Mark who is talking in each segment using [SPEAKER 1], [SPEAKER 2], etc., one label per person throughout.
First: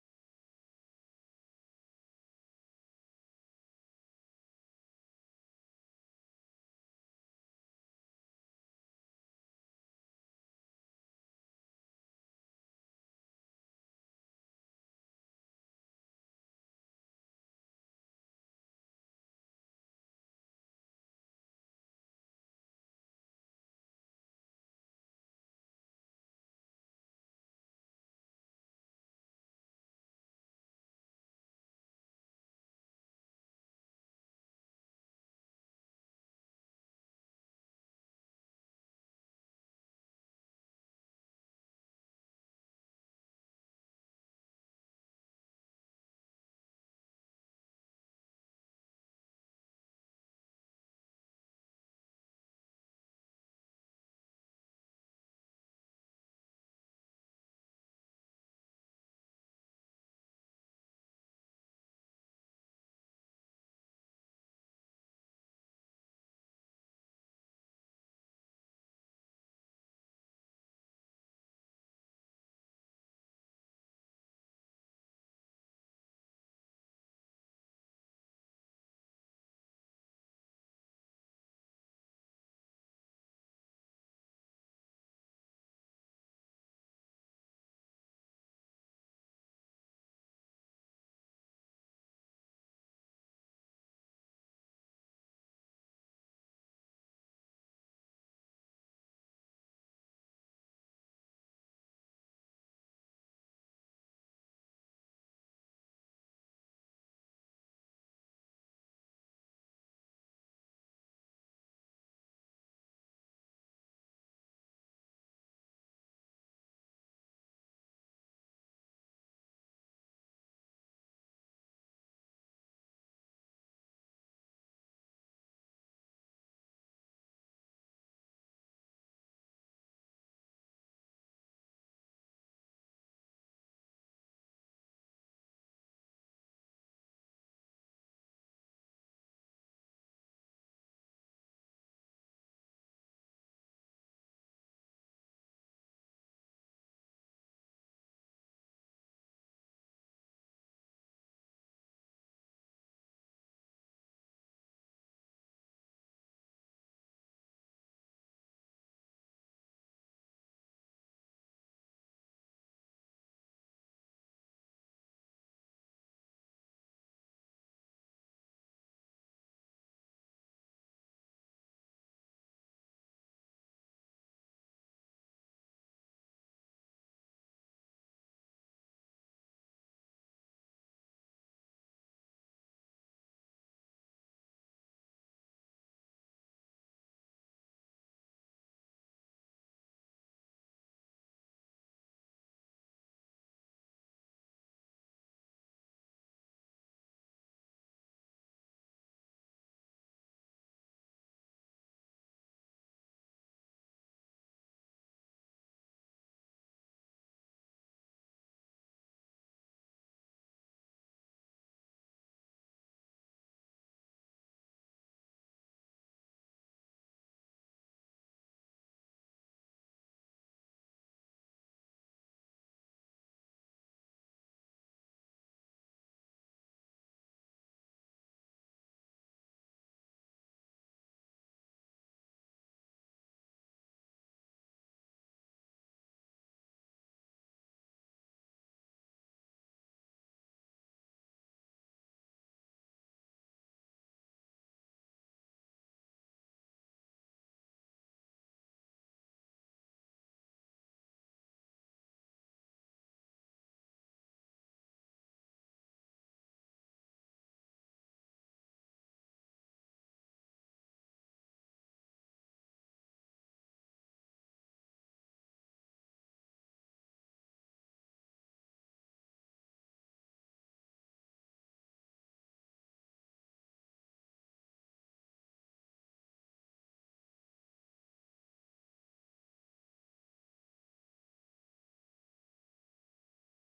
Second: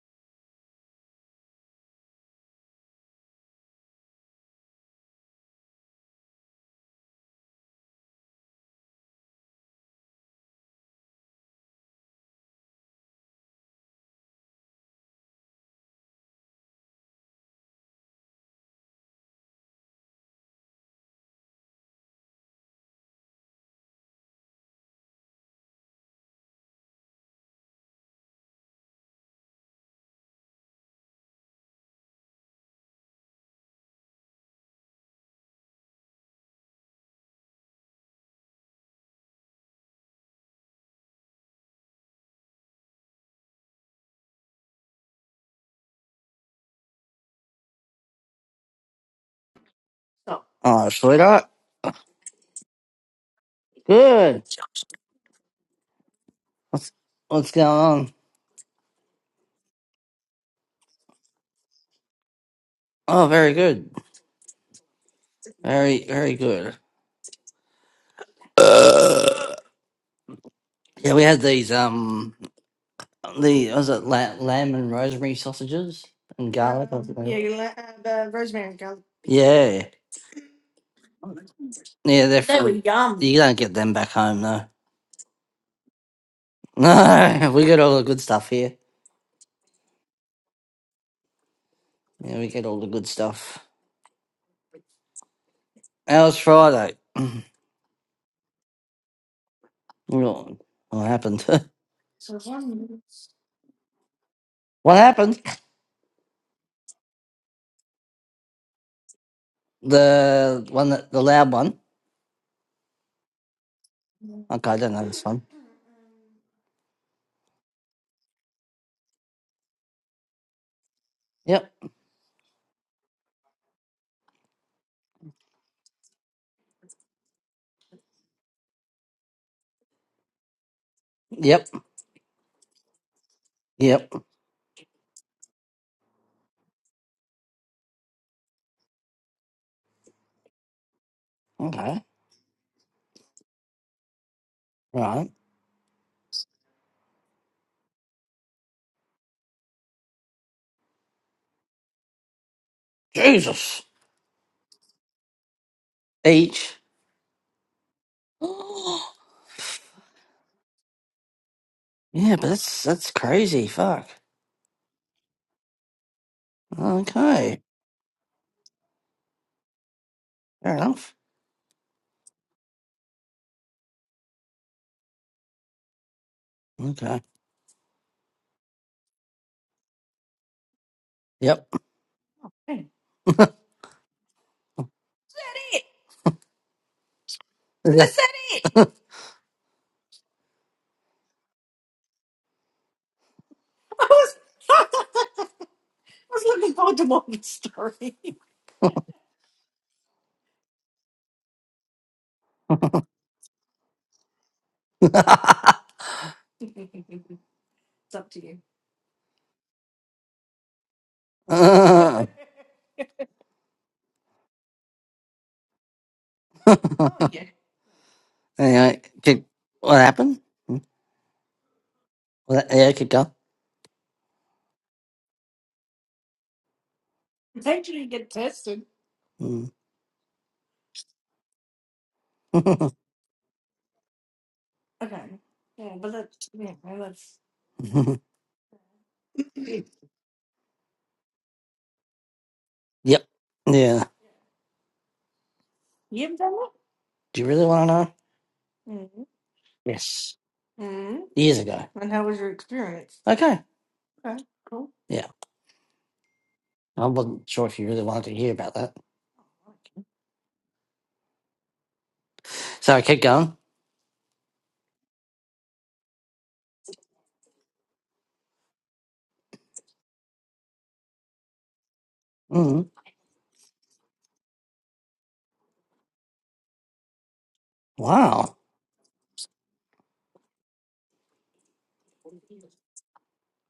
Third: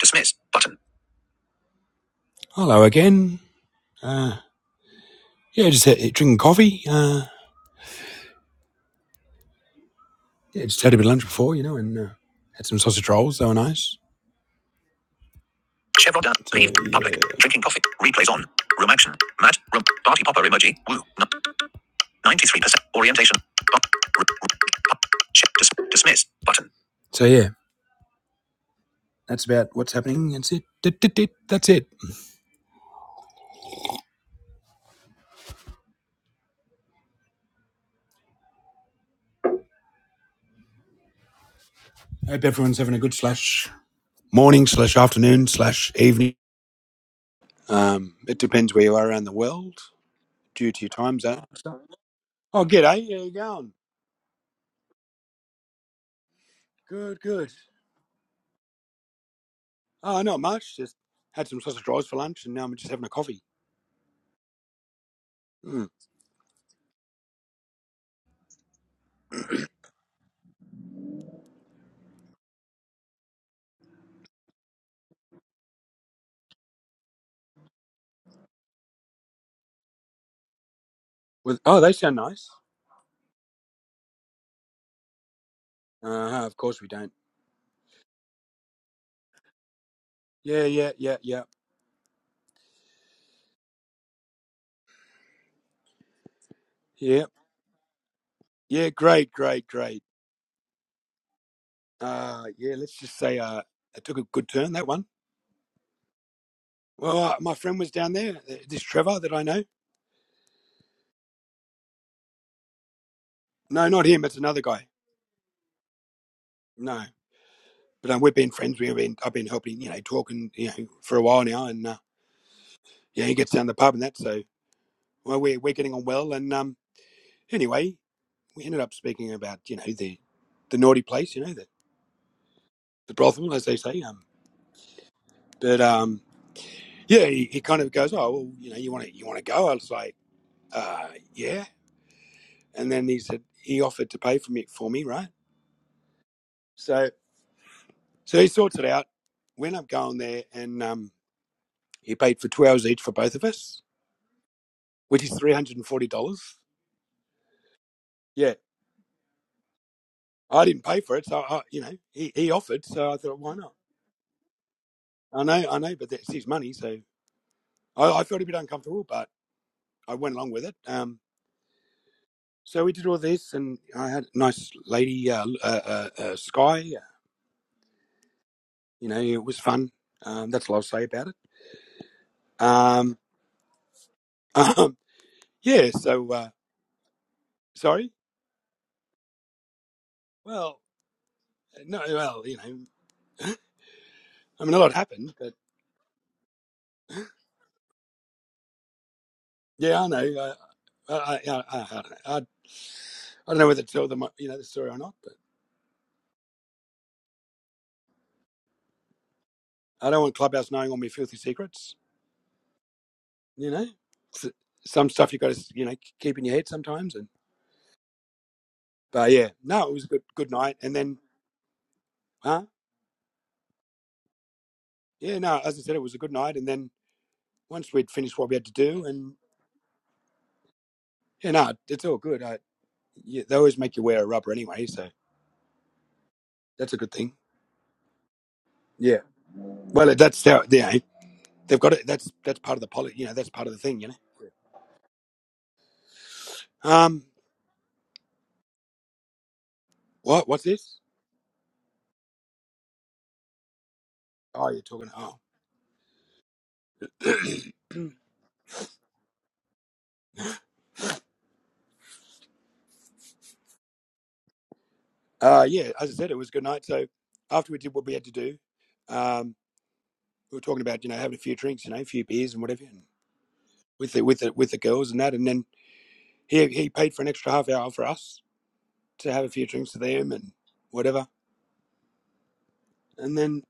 [SPEAKER 1] Dismiss button. Hello again. Uh, yeah, just had, drinking coffee. Uh, yeah, just had a bit of lunch before, you know, and uh, had some sausage rolls. They were nice. Chevron done. So Leave. Public. yeah, Drinking coffee. Replays on. Room action. Matt. Room. Party popper emoji. Woo. No. 93%. Orientation. dismiss button. so yeah, that's about what's happening. That's it. That's it. Hope everyone's having a good slash morning slash afternoon slash evening. Um, it depends where you are around the world. due to your
[SPEAKER 2] Oh, should
[SPEAKER 1] time
[SPEAKER 2] I?
[SPEAKER 1] zone.
[SPEAKER 2] not?
[SPEAKER 1] So, oh, g'day. How you going?
[SPEAKER 2] Good. What's
[SPEAKER 1] Good, good.
[SPEAKER 2] what's going on?
[SPEAKER 1] Oh, not much. Just had some sausage rolls for lunch, and now I'm just having a
[SPEAKER 2] Oh,
[SPEAKER 1] coffee.
[SPEAKER 2] very good.
[SPEAKER 1] Mm.
[SPEAKER 2] Very very good. Uh, yeah, we had these um the was it la- lamb and rosemary sausages and garlic. or something? Yeah, you la- uh, the rosemary and garlic. yeah,
[SPEAKER 1] With oh, they sound
[SPEAKER 2] yeah, they're
[SPEAKER 1] nice.
[SPEAKER 2] They were from. yum. You don't get them back home though.
[SPEAKER 1] Uh huh. Of course we don't.
[SPEAKER 2] No, we get all the good stuff here.
[SPEAKER 1] Yeah, yeah, yeah, yeah,
[SPEAKER 2] Yeah, we get all the good stuff. How was Friday?
[SPEAKER 1] yeah, yeah. Great, great, great.
[SPEAKER 2] What? what happened?
[SPEAKER 1] Uh, yeah. Let's just say uh, it took a good turn that
[SPEAKER 2] what
[SPEAKER 1] one.
[SPEAKER 2] happened?
[SPEAKER 1] Well, uh, my friend was down there. uh, This Trevor that I know.
[SPEAKER 2] The one that the loud one.
[SPEAKER 1] No, not him. It's another
[SPEAKER 2] Okay, I
[SPEAKER 1] guy.
[SPEAKER 2] don't know this one.
[SPEAKER 1] No, but um, we've been friends. We've been I've been helping you know talking you know for a while now,
[SPEAKER 2] Yep.
[SPEAKER 1] and uh, yeah, he gets down the pub and that. So well, we're we're getting on well, and um, anyway, we ended up speaking about you know the the naughty place, you know the,
[SPEAKER 2] Yep.
[SPEAKER 1] the brothel, as they say.
[SPEAKER 2] Yep.
[SPEAKER 1] Um, but um, yeah, he, he kind of goes, oh well, you know, you want to you want to go? I was like, uh, yeah.
[SPEAKER 2] Okay.
[SPEAKER 1] And then he said he offered to pay for me for me, right?
[SPEAKER 2] Right.
[SPEAKER 1] So so he sorts it out. We end up going there, and um, he paid for two hours each for both of us,
[SPEAKER 2] Jesus.
[SPEAKER 1] which is three hundred and forty dollars.
[SPEAKER 2] Each.
[SPEAKER 1] Yeah, I didn't pay for it, so I, you know he,
[SPEAKER 2] yeah, but
[SPEAKER 1] he
[SPEAKER 2] that's
[SPEAKER 1] offered,
[SPEAKER 2] that's
[SPEAKER 1] so I thought, why
[SPEAKER 2] crazy.
[SPEAKER 1] not?
[SPEAKER 2] Fuck.
[SPEAKER 1] I know, I know, but that's his money, so
[SPEAKER 2] Okay.
[SPEAKER 1] I, I felt a bit uncomfortable, but I went along with
[SPEAKER 2] Fair
[SPEAKER 1] it.
[SPEAKER 2] enough.
[SPEAKER 1] Um, so we did all this, and I had a nice lady, uh, uh, uh, uh, Sky. uh,
[SPEAKER 2] Okay.
[SPEAKER 1] You know, it was fun. Um, that's all I'll say about it.
[SPEAKER 2] Yep.
[SPEAKER 1] Um, um, yeah. So uh, sorry. Well, no. Well, you know, I mean, a lot happened, but yeah, I know. uh, I, I, I, I, I don't know. I, I don't know whether to tell them, uh, you know, the story or not, but I don't want Clubhouse knowing all my filthy secrets.
[SPEAKER 2] Uh,
[SPEAKER 1] You know, S some stuff you got to, you know, keep in your head sometimes. and.
[SPEAKER 2] anyway,
[SPEAKER 1] But
[SPEAKER 2] could,
[SPEAKER 1] yeah, no, it
[SPEAKER 2] what
[SPEAKER 1] was a good
[SPEAKER 2] happened?
[SPEAKER 1] good night.
[SPEAKER 2] Hmm?
[SPEAKER 1] And then, huh?
[SPEAKER 2] Well, yeah, keep going.
[SPEAKER 1] Yeah, no, as I said, it was a good night. And then once we'd finished what we had to do, and
[SPEAKER 2] Hmm.
[SPEAKER 1] yeah, no, it's all good. I, yeah, they always make you wear a rubber anyway, so that's a good thing. Yeah. Well, that's how yeah, they've got it. That's that's part of the poly.
[SPEAKER 2] yep.
[SPEAKER 1] You know, that's part of the thing.
[SPEAKER 2] Yeah.
[SPEAKER 1] You know. Um,
[SPEAKER 2] Do you really want to know? Yes.
[SPEAKER 1] what? What's this?
[SPEAKER 2] Years ago. Okay.
[SPEAKER 1] Oh, you're talking.
[SPEAKER 2] Yeah.
[SPEAKER 1] Oh,
[SPEAKER 2] I wasn't sure if you really wanted to hear about that. So I kept going.
[SPEAKER 1] uh, yeah. As I said, it was a good night. So after we did what we had to do, um, we were talking about you know having a few drinks, you know, a few beers and
[SPEAKER 2] Mm-hmm.
[SPEAKER 1] whatever, and with the with the with the girls and that, and then he he paid for an extra half hour for us
[SPEAKER 2] Wow.
[SPEAKER 1] to have a few drinks with him and whatever. And then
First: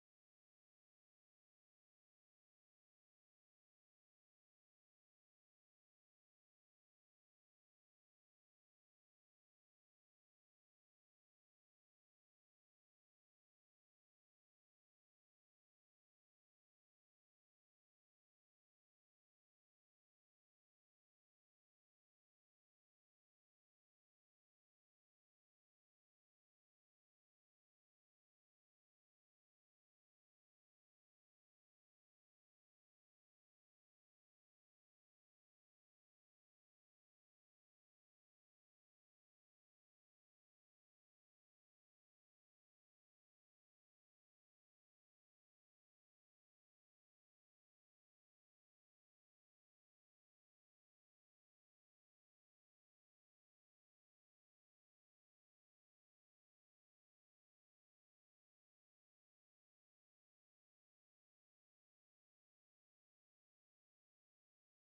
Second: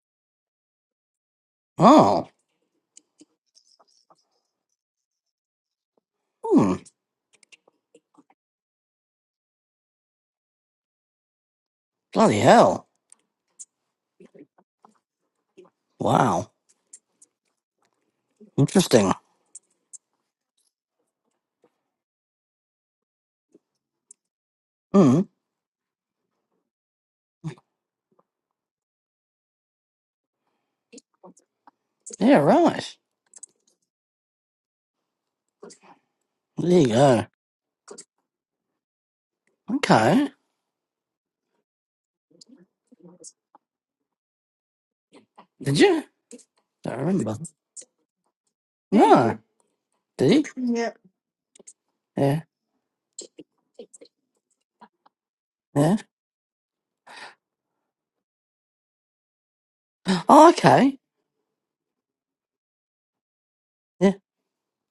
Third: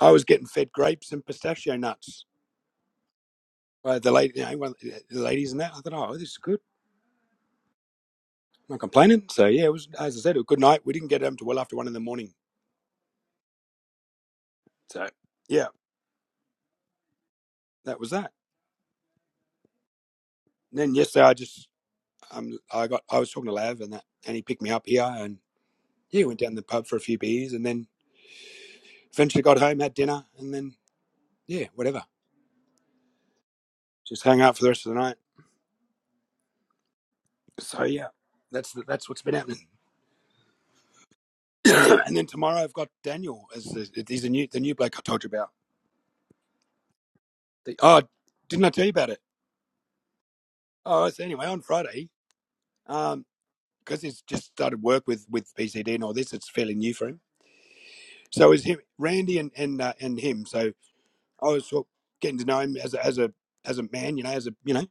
[SPEAKER 1] I was getting fed grapes and pistachio nuts
[SPEAKER 2] Oh.
[SPEAKER 1] by the lady, you know, one of the ladies and that. I thought, oh, this is good.
[SPEAKER 2] Hmm.
[SPEAKER 1] I'm not complaining. So yeah, it was as I said, it was a good night. We didn't get home till well after one in the morning.
[SPEAKER 2] Bloody hell.
[SPEAKER 1] So yeah,
[SPEAKER 2] Wow.
[SPEAKER 1] that was that.
[SPEAKER 2] Interesting.
[SPEAKER 1] And then yesterday, I just um, I got I was talking to Lav and that, and he picked me up here,
[SPEAKER 2] Hmm.
[SPEAKER 1] and yeah, went down the pub for a few beers, and then eventually got home, had dinner, and then yeah, whatever,
[SPEAKER 2] Yeah, right.
[SPEAKER 1] just hung out for the rest of the night.
[SPEAKER 2] There you go.
[SPEAKER 1] So yeah, that's that's what's been happening.
[SPEAKER 2] Okay.
[SPEAKER 1] and then tomorrow I've got Daniel. As the, he's the new the new bloke I told you about.
[SPEAKER 2] Did you? Don't remember.
[SPEAKER 1] The, oh, didn't I tell you about it?
[SPEAKER 2] No. Did he?
[SPEAKER 1] Oh, so anyway, on Friday,
[SPEAKER 2] Yeah.
[SPEAKER 1] um, because he's just started work with with PCD
[SPEAKER 2] Yeah.
[SPEAKER 1] and all this, it's fairly new for him. So it's him, Randy, and and uh, and him.
[SPEAKER 2] Oh,
[SPEAKER 1] So
[SPEAKER 2] okay.
[SPEAKER 1] I was sort of getting to know him as a as a as a
[SPEAKER 2] Yeah.
[SPEAKER 1] man, you know, as a you know,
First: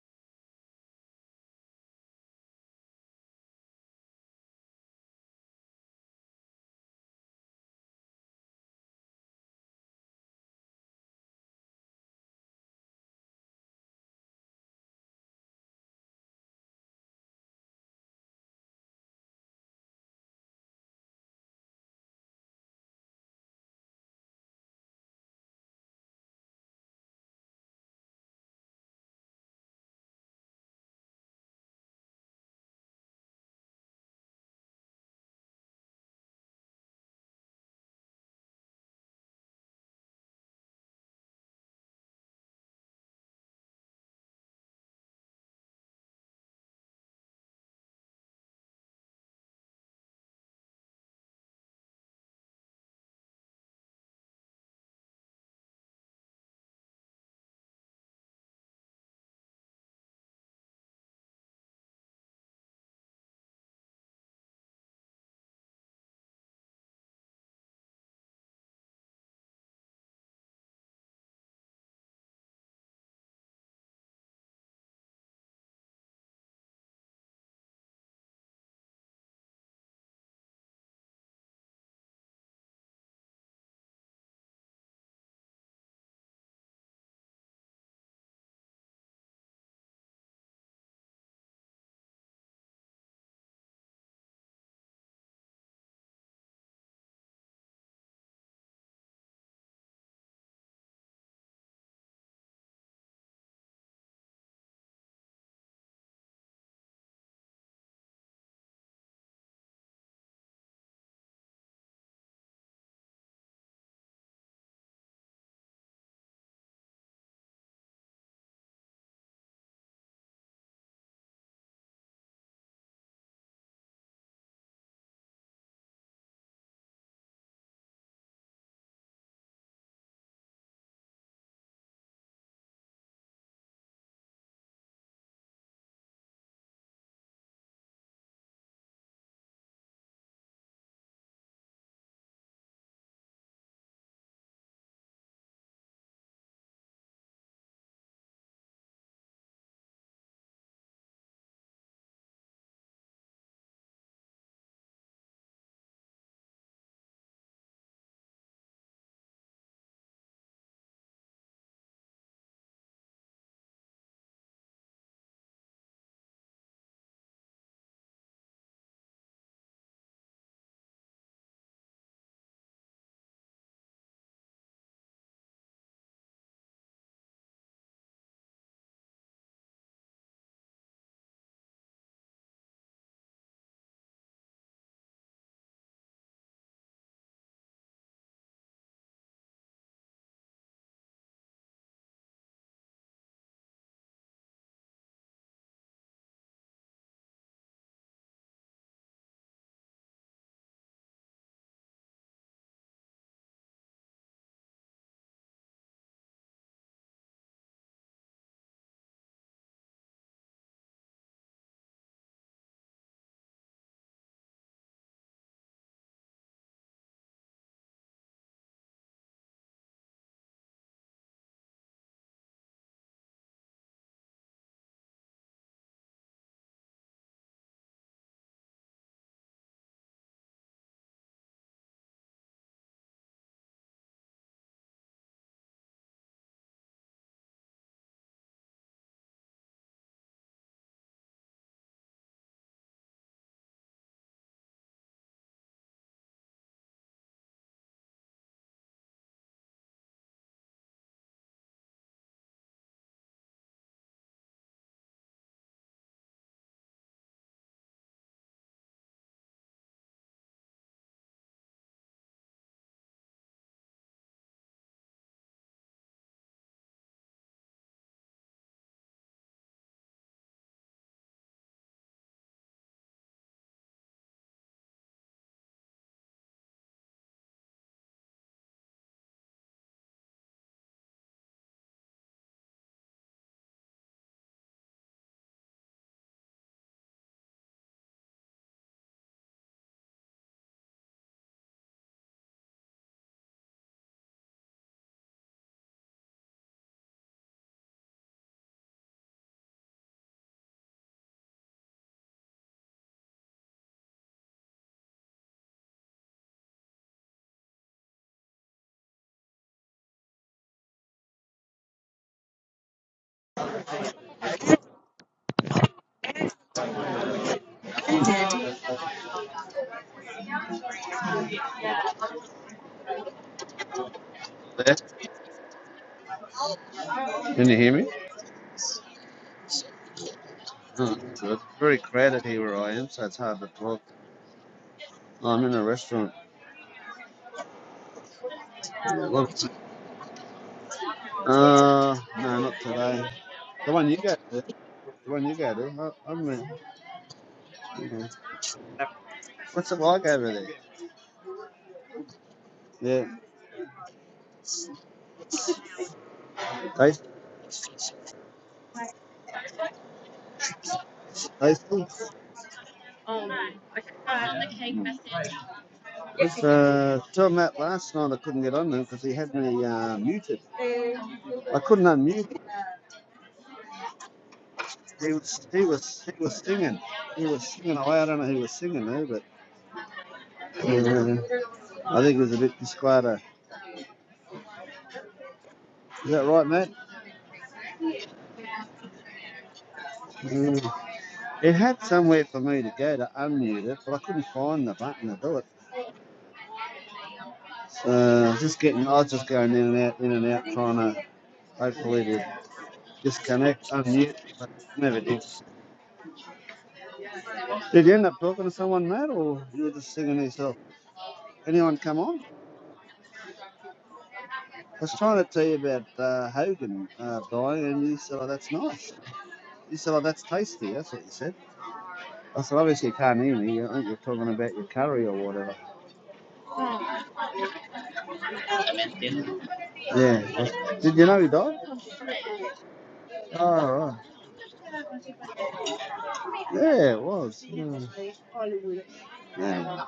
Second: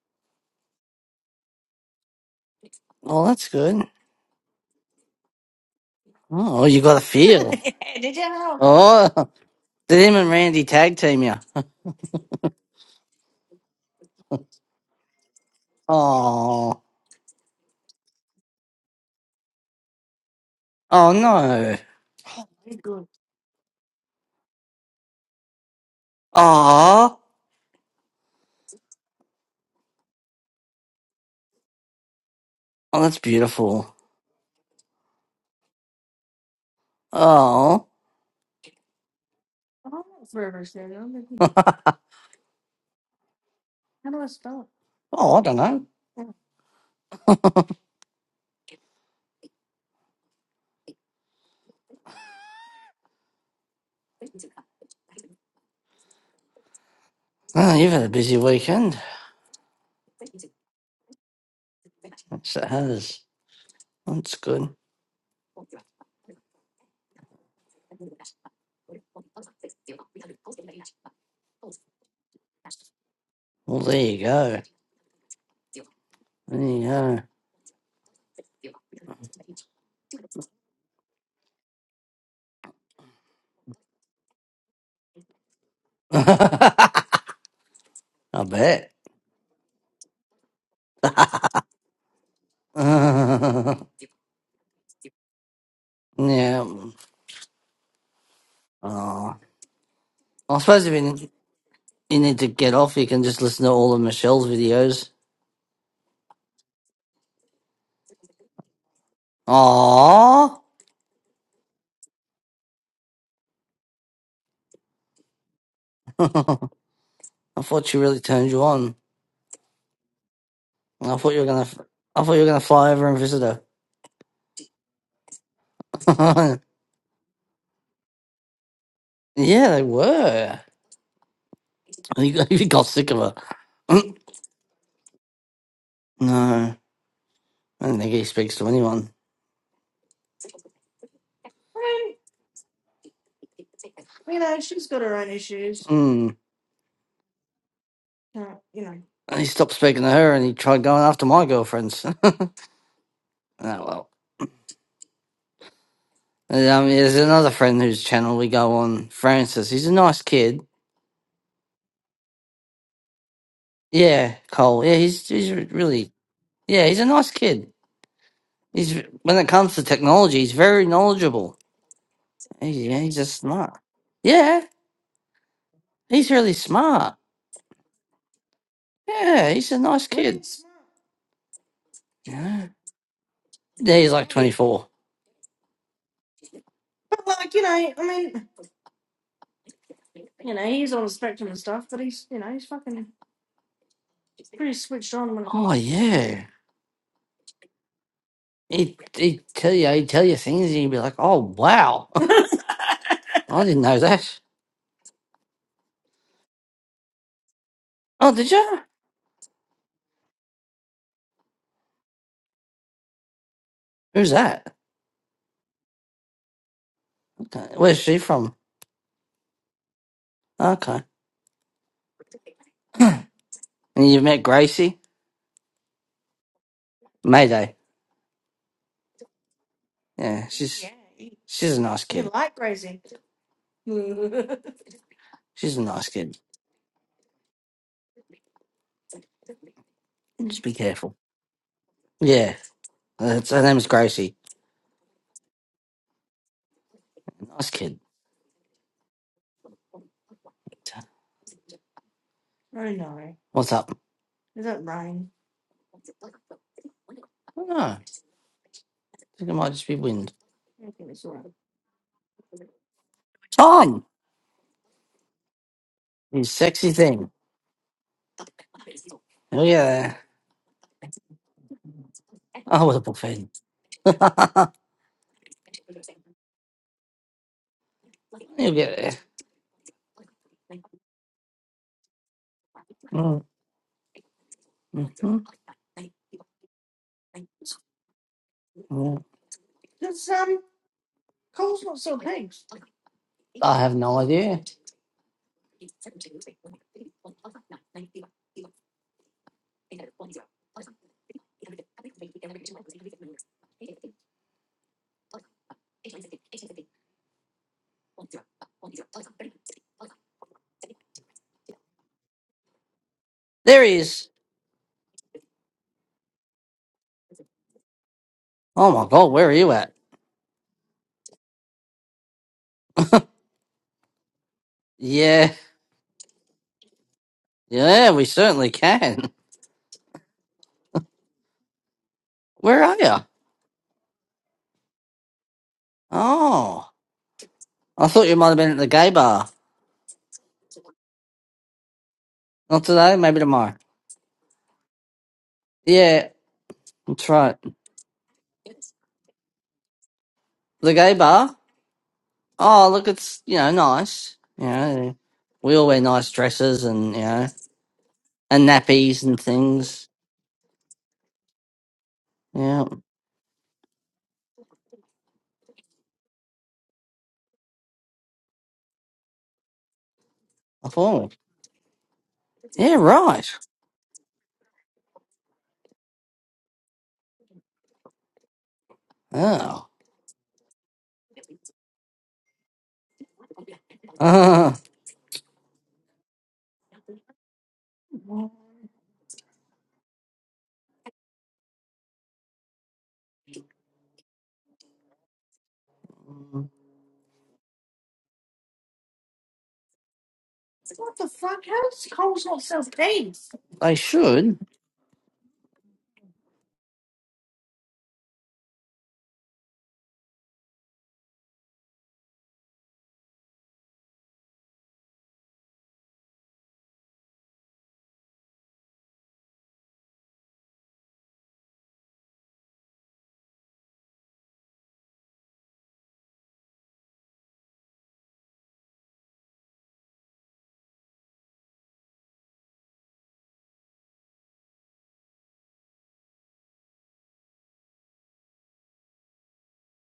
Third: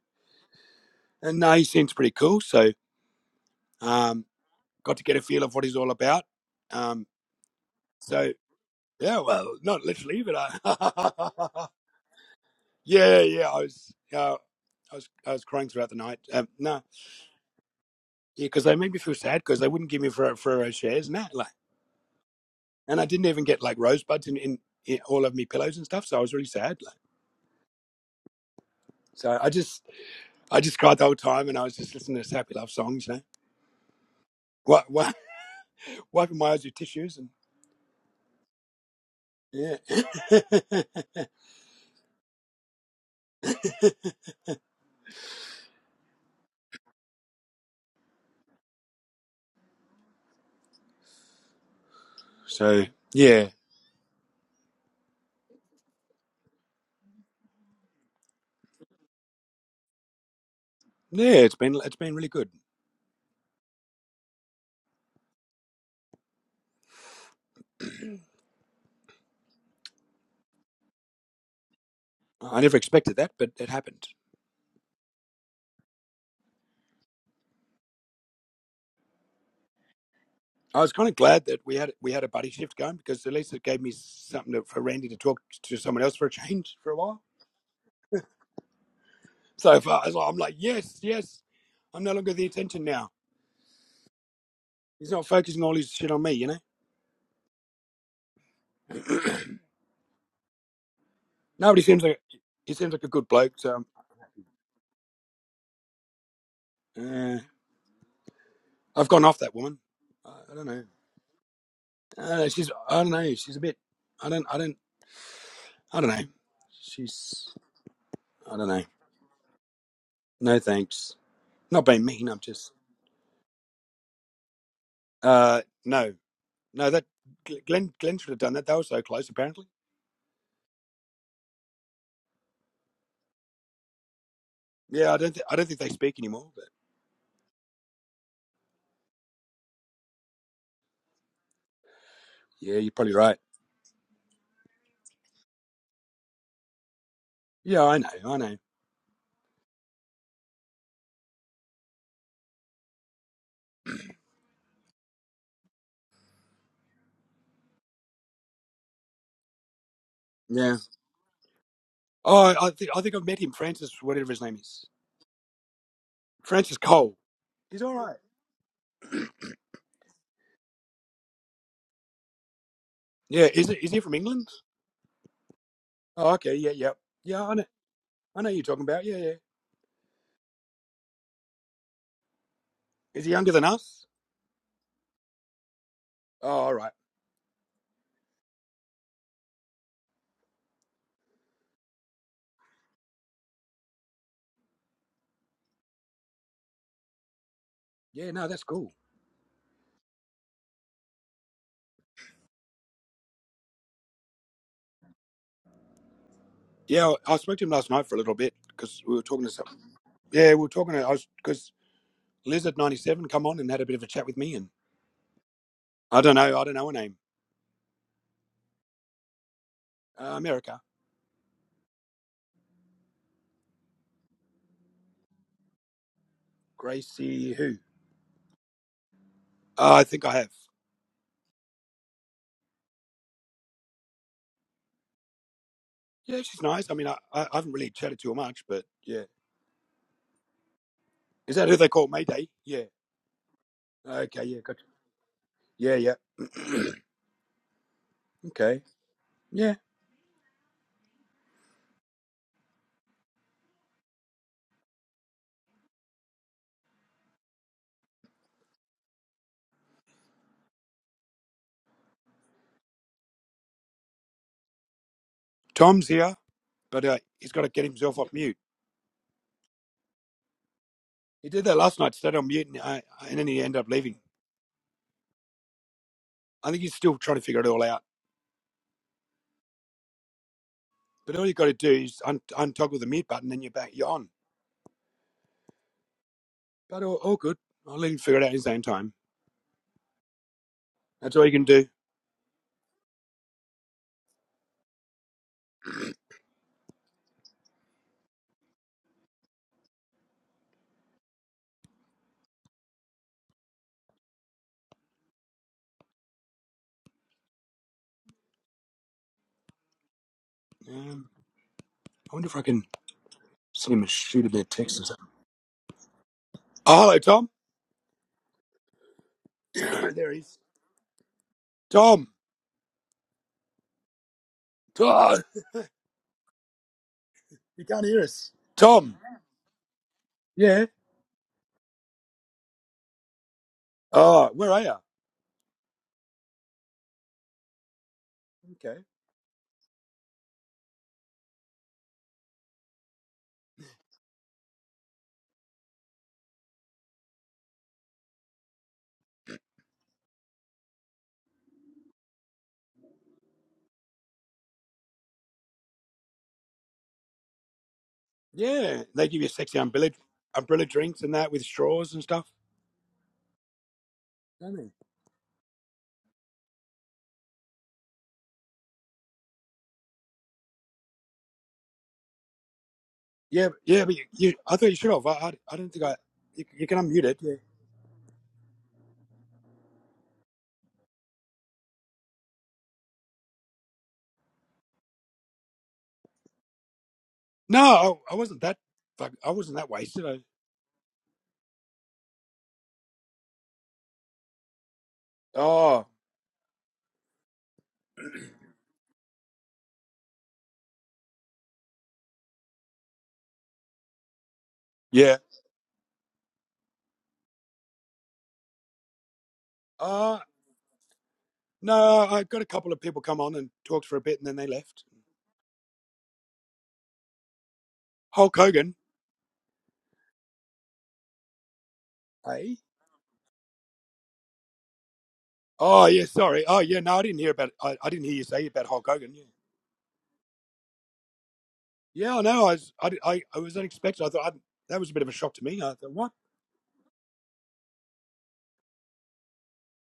[SPEAKER 1] and uh, he seems pretty cool. So
[SPEAKER 2] Oh, that's good.
[SPEAKER 1] um, got to get a feel of what he's all about.
[SPEAKER 2] Oh, you got a
[SPEAKER 1] Um,
[SPEAKER 2] feel.
[SPEAKER 1] so yeah,
[SPEAKER 2] Oh,
[SPEAKER 1] well, not
[SPEAKER 2] did him
[SPEAKER 1] literally,
[SPEAKER 2] and
[SPEAKER 1] but
[SPEAKER 2] Randy tag team you?
[SPEAKER 1] I Yeah, yeah. yeah, I was, uh, I was, I was crying throughout the night. Um, no,
[SPEAKER 2] Oh,
[SPEAKER 1] yeah, because they made me feel sad because they wouldn't give me Ferrero, Ferrero shares
[SPEAKER 2] oh
[SPEAKER 1] and that. Like,
[SPEAKER 2] no.
[SPEAKER 1] and I didn't even get like rosebuds in, in, in all of me pillows and stuff. So I was really sad. Like,
[SPEAKER 2] Oh,
[SPEAKER 1] so I just, I just cried the whole time, and I was just listening to happy love
[SPEAKER 2] oh,
[SPEAKER 1] songs. You
[SPEAKER 2] that's
[SPEAKER 1] know,
[SPEAKER 2] beautiful.
[SPEAKER 1] what, what, wiping my eyes with tissues, and
[SPEAKER 2] Oh,
[SPEAKER 1] yeah.
[SPEAKER 2] oh, I don't know.
[SPEAKER 1] so yeah,
[SPEAKER 2] Oh, you've had a busy weekend.
[SPEAKER 1] yeah. It's been, it's been really good.
[SPEAKER 2] Yes, it has. Well, That's good.
[SPEAKER 1] I never expected that, but it
[SPEAKER 2] Well, there
[SPEAKER 1] happened.
[SPEAKER 2] you go. There you go.
[SPEAKER 1] I was kind of glad that we had we had a buddy shift going because at least it gave me something to, for Randy to talk to someone else for a change for a while.
[SPEAKER 2] I bet.
[SPEAKER 1] So far, I'm like, yes, yes, I'm no longer the attention now. He's not focusing all his shit on me, you know.
[SPEAKER 2] yeah. Oh. I suppose if you need,
[SPEAKER 1] Nobody seems
[SPEAKER 2] you
[SPEAKER 1] like
[SPEAKER 2] need to get
[SPEAKER 1] he seems
[SPEAKER 2] off,
[SPEAKER 1] like
[SPEAKER 2] you
[SPEAKER 1] a
[SPEAKER 2] can
[SPEAKER 1] good
[SPEAKER 2] just
[SPEAKER 1] bloke.
[SPEAKER 2] listen to
[SPEAKER 1] So
[SPEAKER 2] all of Michelle's videos.
[SPEAKER 1] uh, I've gone off that woman. I, I
[SPEAKER 2] Aww.
[SPEAKER 1] don't know. Uh, she's I don't know. She's a bit. I don't. I don't. I don't know.
[SPEAKER 2] I
[SPEAKER 1] She's.
[SPEAKER 2] thought she really turned
[SPEAKER 1] I
[SPEAKER 2] you
[SPEAKER 1] don't know.
[SPEAKER 2] on.
[SPEAKER 1] No thanks.
[SPEAKER 2] I thought you were gonna.
[SPEAKER 1] Not being
[SPEAKER 2] I
[SPEAKER 1] mean.
[SPEAKER 2] thought
[SPEAKER 1] I'm
[SPEAKER 2] you were gonna
[SPEAKER 1] just.
[SPEAKER 2] fly over and visit her.
[SPEAKER 1] Uh, no. No, that Glenn Glenn should have done that. They were so close, apparently.
[SPEAKER 2] yeah, they were. You got, you got sick of her.
[SPEAKER 1] Yeah, I don't th- I don't think they speak anymore. But
[SPEAKER 2] no, I don't think he speaks to anyone.
[SPEAKER 1] yeah, you're probably right. Yeah, I know, I know.
[SPEAKER 2] And he stopped speaking to her and he tried going after my girlfriends. oh, well. And, um, there's another friend whose channel we go on, Francis. He's a nice kid.
[SPEAKER 1] Yeah. Oh, I think I think I've met him, Francis, whatever
[SPEAKER 2] Yeah,
[SPEAKER 1] his name
[SPEAKER 2] Cole.
[SPEAKER 1] is,
[SPEAKER 2] Yeah, he's he's re- really
[SPEAKER 1] Francis
[SPEAKER 2] yeah, he's a
[SPEAKER 1] Cole.
[SPEAKER 2] nice kid.
[SPEAKER 1] He's all right.
[SPEAKER 2] He's when it comes to technology, he's very knowledgeable. He's, yeah, he's just
[SPEAKER 1] Yeah, is
[SPEAKER 2] smart.
[SPEAKER 1] it? Is he from England?
[SPEAKER 2] Yeah, he's
[SPEAKER 1] Oh,
[SPEAKER 2] really
[SPEAKER 1] okay. Yeah, yeah,
[SPEAKER 2] smart.
[SPEAKER 1] yeah. I know. I know who you're talking about. Yeah, yeah.
[SPEAKER 2] Yeah, he's a nice kid. Yeah,
[SPEAKER 1] Is he younger than
[SPEAKER 2] yeah
[SPEAKER 1] us?
[SPEAKER 2] he's like twenty four.
[SPEAKER 1] Oh, all right.
[SPEAKER 2] Oh yeah,
[SPEAKER 1] Yeah, no, that's cool.
[SPEAKER 2] he he tell you he tell you things and you'd be like, oh wow, I didn't know that.
[SPEAKER 1] Yeah, I I spoke to him last night for a
[SPEAKER 2] Oh,
[SPEAKER 1] little
[SPEAKER 2] did
[SPEAKER 1] bit
[SPEAKER 2] you?
[SPEAKER 1] because we were talking to some. Yeah, we were talking to. I was because Lizard ninety seven come on and had a bit of a chat
[SPEAKER 2] Who's
[SPEAKER 1] with me, and
[SPEAKER 2] that?
[SPEAKER 1] I don't know. I don't know her name.
[SPEAKER 2] Okay. Where's she from?
[SPEAKER 1] Uh, America.
[SPEAKER 2] Okay. And you met Gracie?
[SPEAKER 1] Gracie
[SPEAKER 2] Mayday.
[SPEAKER 1] who? Uh, I think I
[SPEAKER 2] Yeah,
[SPEAKER 1] have.
[SPEAKER 2] she's Yeah. You she's a nice you kid. Like Gracie, She's a nice kid.
[SPEAKER 1] Yeah, she's nice. I mean, I, I, I haven't really chatted to her much, but yeah.
[SPEAKER 2] Just be careful.
[SPEAKER 1] Is that who they call Mayday?
[SPEAKER 2] Yeah,
[SPEAKER 1] Yeah.
[SPEAKER 2] that's, her name's Gracie.
[SPEAKER 1] Okay, yeah, gotcha. Yeah, yeah.
[SPEAKER 2] Nice kid.
[SPEAKER 1] okay. Yeah.
[SPEAKER 2] What's up? I don't know. I think it might just be wind. Tom!
[SPEAKER 1] Tom's here,
[SPEAKER 2] You sexy
[SPEAKER 1] but uh,
[SPEAKER 2] thing.
[SPEAKER 1] he's got to get himself off mute.
[SPEAKER 2] Oh, yeah.
[SPEAKER 1] He did that last night, stayed on mute, and,
[SPEAKER 2] Oh, with a
[SPEAKER 1] uh, and
[SPEAKER 2] buffet.
[SPEAKER 1] then he ended up leaving. I think he's still trying to figure it all out.
[SPEAKER 2] You'll get there.
[SPEAKER 1] But all you got to do is un- untoggle the mute
[SPEAKER 2] Mm,
[SPEAKER 1] button, and you're back. You're on.
[SPEAKER 2] mhm,
[SPEAKER 1] But all, all good. I'll let him figure it out his own time.
[SPEAKER 2] mm.
[SPEAKER 1] That's all you can do.
[SPEAKER 2] I have no idea.
[SPEAKER 1] Um, I wonder if I can
[SPEAKER 2] There
[SPEAKER 1] send
[SPEAKER 2] he
[SPEAKER 1] him a
[SPEAKER 2] is.
[SPEAKER 1] shoot a bit of text or something. Oh, hello, Tom.
[SPEAKER 2] Oh my god, where are you at?
[SPEAKER 1] Oh, there he is. Tom.
[SPEAKER 3] That's,
[SPEAKER 1] Tom.
[SPEAKER 2] Yeah,
[SPEAKER 3] Can you
[SPEAKER 1] You
[SPEAKER 3] hear
[SPEAKER 1] can't
[SPEAKER 3] me?
[SPEAKER 2] yeah,
[SPEAKER 1] hear
[SPEAKER 2] we
[SPEAKER 1] us.
[SPEAKER 2] certainly
[SPEAKER 1] Tom.
[SPEAKER 2] can.
[SPEAKER 1] Yeah.
[SPEAKER 3] uh, it's very crowded here where
[SPEAKER 2] Where
[SPEAKER 3] I
[SPEAKER 2] are
[SPEAKER 3] am,
[SPEAKER 2] you?
[SPEAKER 3] so it's hard to talk.
[SPEAKER 1] Oh, where are you?
[SPEAKER 3] Oh, I'm in a restaurant.
[SPEAKER 2] Oh, I thought you might have been at the
[SPEAKER 1] Okay.
[SPEAKER 2] gay bar.
[SPEAKER 3] Look, uh, no, not
[SPEAKER 2] Not today,
[SPEAKER 3] today.
[SPEAKER 2] maybe tomorrow.
[SPEAKER 3] The one you go to. The one you go to,
[SPEAKER 2] Yeah,
[SPEAKER 3] I, I'm in.
[SPEAKER 2] that's right.
[SPEAKER 3] okay. What's it like over
[SPEAKER 2] The gay bar? Oh, look,
[SPEAKER 3] there?
[SPEAKER 2] it's, you know, nice. You know, we all wear nice
[SPEAKER 3] Yeah.
[SPEAKER 2] dresses and, you
[SPEAKER 3] Taste,
[SPEAKER 2] know, and
[SPEAKER 1] Yeah.
[SPEAKER 2] nappies
[SPEAKER 1] They
[SPEAKER 2] and
[SPEAKER 1] give you sexy
[SPEAKER 2] things.
[SPEAKER 1] umbrella, umbrella drinks and that with
[SPEAKER 3] tasteful?
[SPEAKER 1] straws and stuff.
[SPEAKER 2] Yeah,
[SPEAKER 1] Don't they?
[SPEAKER 3] Just, uh, told Matt last night I couldn't get on there because he had me uh, muted.
[SPEAKER 2] I thought.
[SPEAKER 3] I couldn't unmute. him.
[SPEAKER 2] Yeah, right.
[SPEAKER 1] Yeah. Yeah. But you, you I thought you should have. I,
[SPEAKER 3] He
[SPEAKER 1] I,
[SPEAKER 3] was,
[SPEAKER 1] I
[SPEAKER 3] he
[SPEAKER 1] didn't think I.
[SPEAKER 3] was, he was
[SPEAKER 1] You, you can
[SPEAKER 3] singing.
[SPEAKER 1] unmute it.
[SPEAKER 3] He
[SPEAKER 1] Yeah.
[SPEAKER 3] was singing away. I don't know who was singing there, but.
[SPEAKER 2] Oh.
[SPEAKER 3] Mhm. I think it was a bit disclaimer.
[SPEAKER 2] Uh,
[SPEAKER 3] Is that right, Matt?
[SPEAKER 1] No, I, I wasn't that. Fuck, I wasn't that wasted. I,
[SPEAKER 3] Mm. It had somewhere for me to go to unmute it, but I couldn't find the button to do it.
[SPEAKER 1] oh.
[SPEAKER 3] Uh, I was just getting, I was just going in and out, in and out, trying to hopefully to disconnect,
[SPEAKER 2] they
[SPEAKER 3] unmute,
[SPEAKER 2] should.
[SPEAKER 3] but never
[SPEAKER 1] Yeah.
[SPEAKER 3] did. Did you end up talking to someone, Matt, or you were just singing
[SPEAKER 1] Uh,
[SPEAKER 3] to yourself? Anyone come
[SPEAKER 1] no, I
[SPEAKER 3] on?
[SPEAKER 1] got a couple of people come on and talked for a bit and then they
[SPEAKER 3] I
[SPEAKER 1] left.
[SPEAKER 3] was trying to tell you about uh, Hogan uh, dying, and you said, "Oh,
[SPEAKER 1] Hulk
[SPEAKER 3] that's
[SPEAKER 1] Hogan.
[SPEAKER 3] nice." You said, "Oh, that's tasty." That's what you said. I
[SPEAKER 1] Hey.
[SPEAKER 3] said, obviously you can't hear me. I think you're talking about your curry or whatever.
[SPEAKER 1] Oh yeah, sorry. Oh yeah, no, I didn't hear about. I, I didn't hear you say about Hulk Hogan. Yeah.
[SPEAKER 3] Yeah. that's- Did you know he died?
[SPEAKER 1] Yeah, no, I, was, I, I, I was
[SPEAKER 3] Oh, right.
[SPEAKER 1] unexpected. I thought I, that was a bit of a shock to me. I thought, what?
[SPEAKER 3] Yeah, it was. Yeah. Yeah.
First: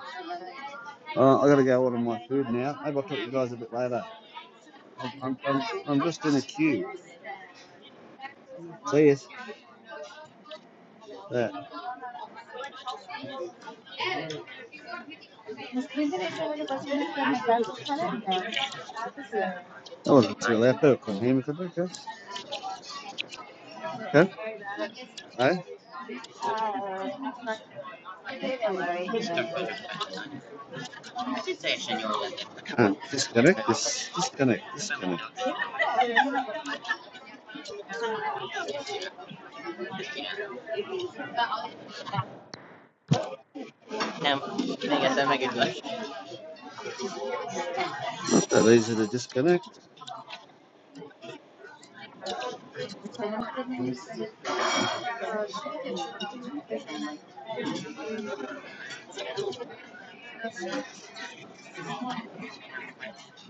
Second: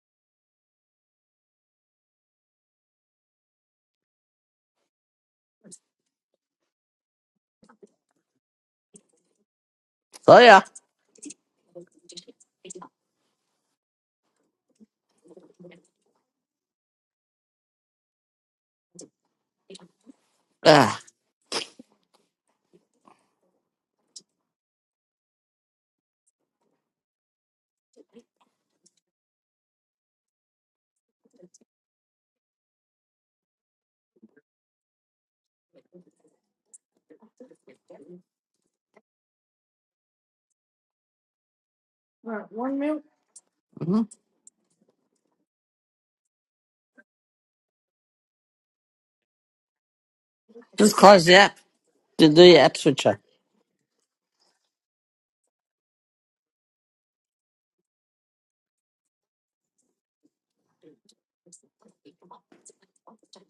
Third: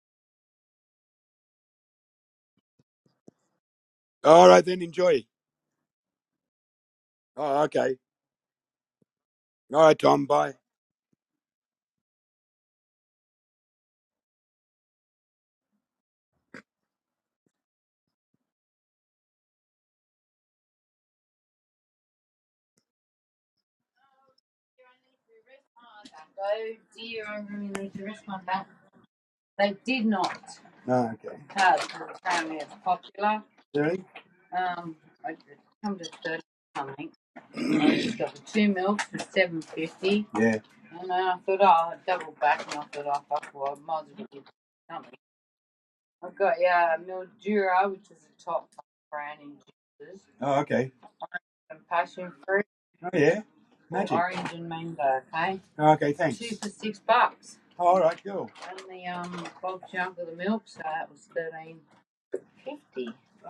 [SPEAKER 3] Uh, I gotta go order my food now. Maybe I'll talk to you guys a bit later.
[SPEAKER 1] All right, then
[SPEAKER 3] I'm,
[SPEAKER 1] enjoy.
[SPEAKER 3] I'm, I'm, just in a queue.
[SPEAKER 1] Oh, okay.
[SPEAKER 3] See you.
[SPEAKER 1] All right, Tom.
[SPEAKER 2] So,
[SPEAKER 1] Bye.
[SPEAKER 2] yeah.
[SPEAKER 3] Yeah. That wasn't too loud, but I
[SPEAKER 2] Ah.
[SPEAKER 3] couldn't hear me, could they, Jess? Okay. Eh?
[SPEAKER 1] Oh, okay.
[SPEAKER 3] Come disconnect
[SPEAKER 1] Really?
[SPEAKER 3] this. Disconnect, disconnect.
[SPEAKER 1] Yeah.
[SPEAKER 2] mhm.
[SPEAKER 3] Damn, can I get them a good one? Not that easy to disconnect.
[SPEAKER 1] Oh, okay.
[SPEAKER 2] Just close the app. Did the app
[SPEAKER 1] Oh,
[SPEAKER 2] switcher?
[SPEAKER 1] yeah. Oh, okay. Thanks. Oh, all right. Cool.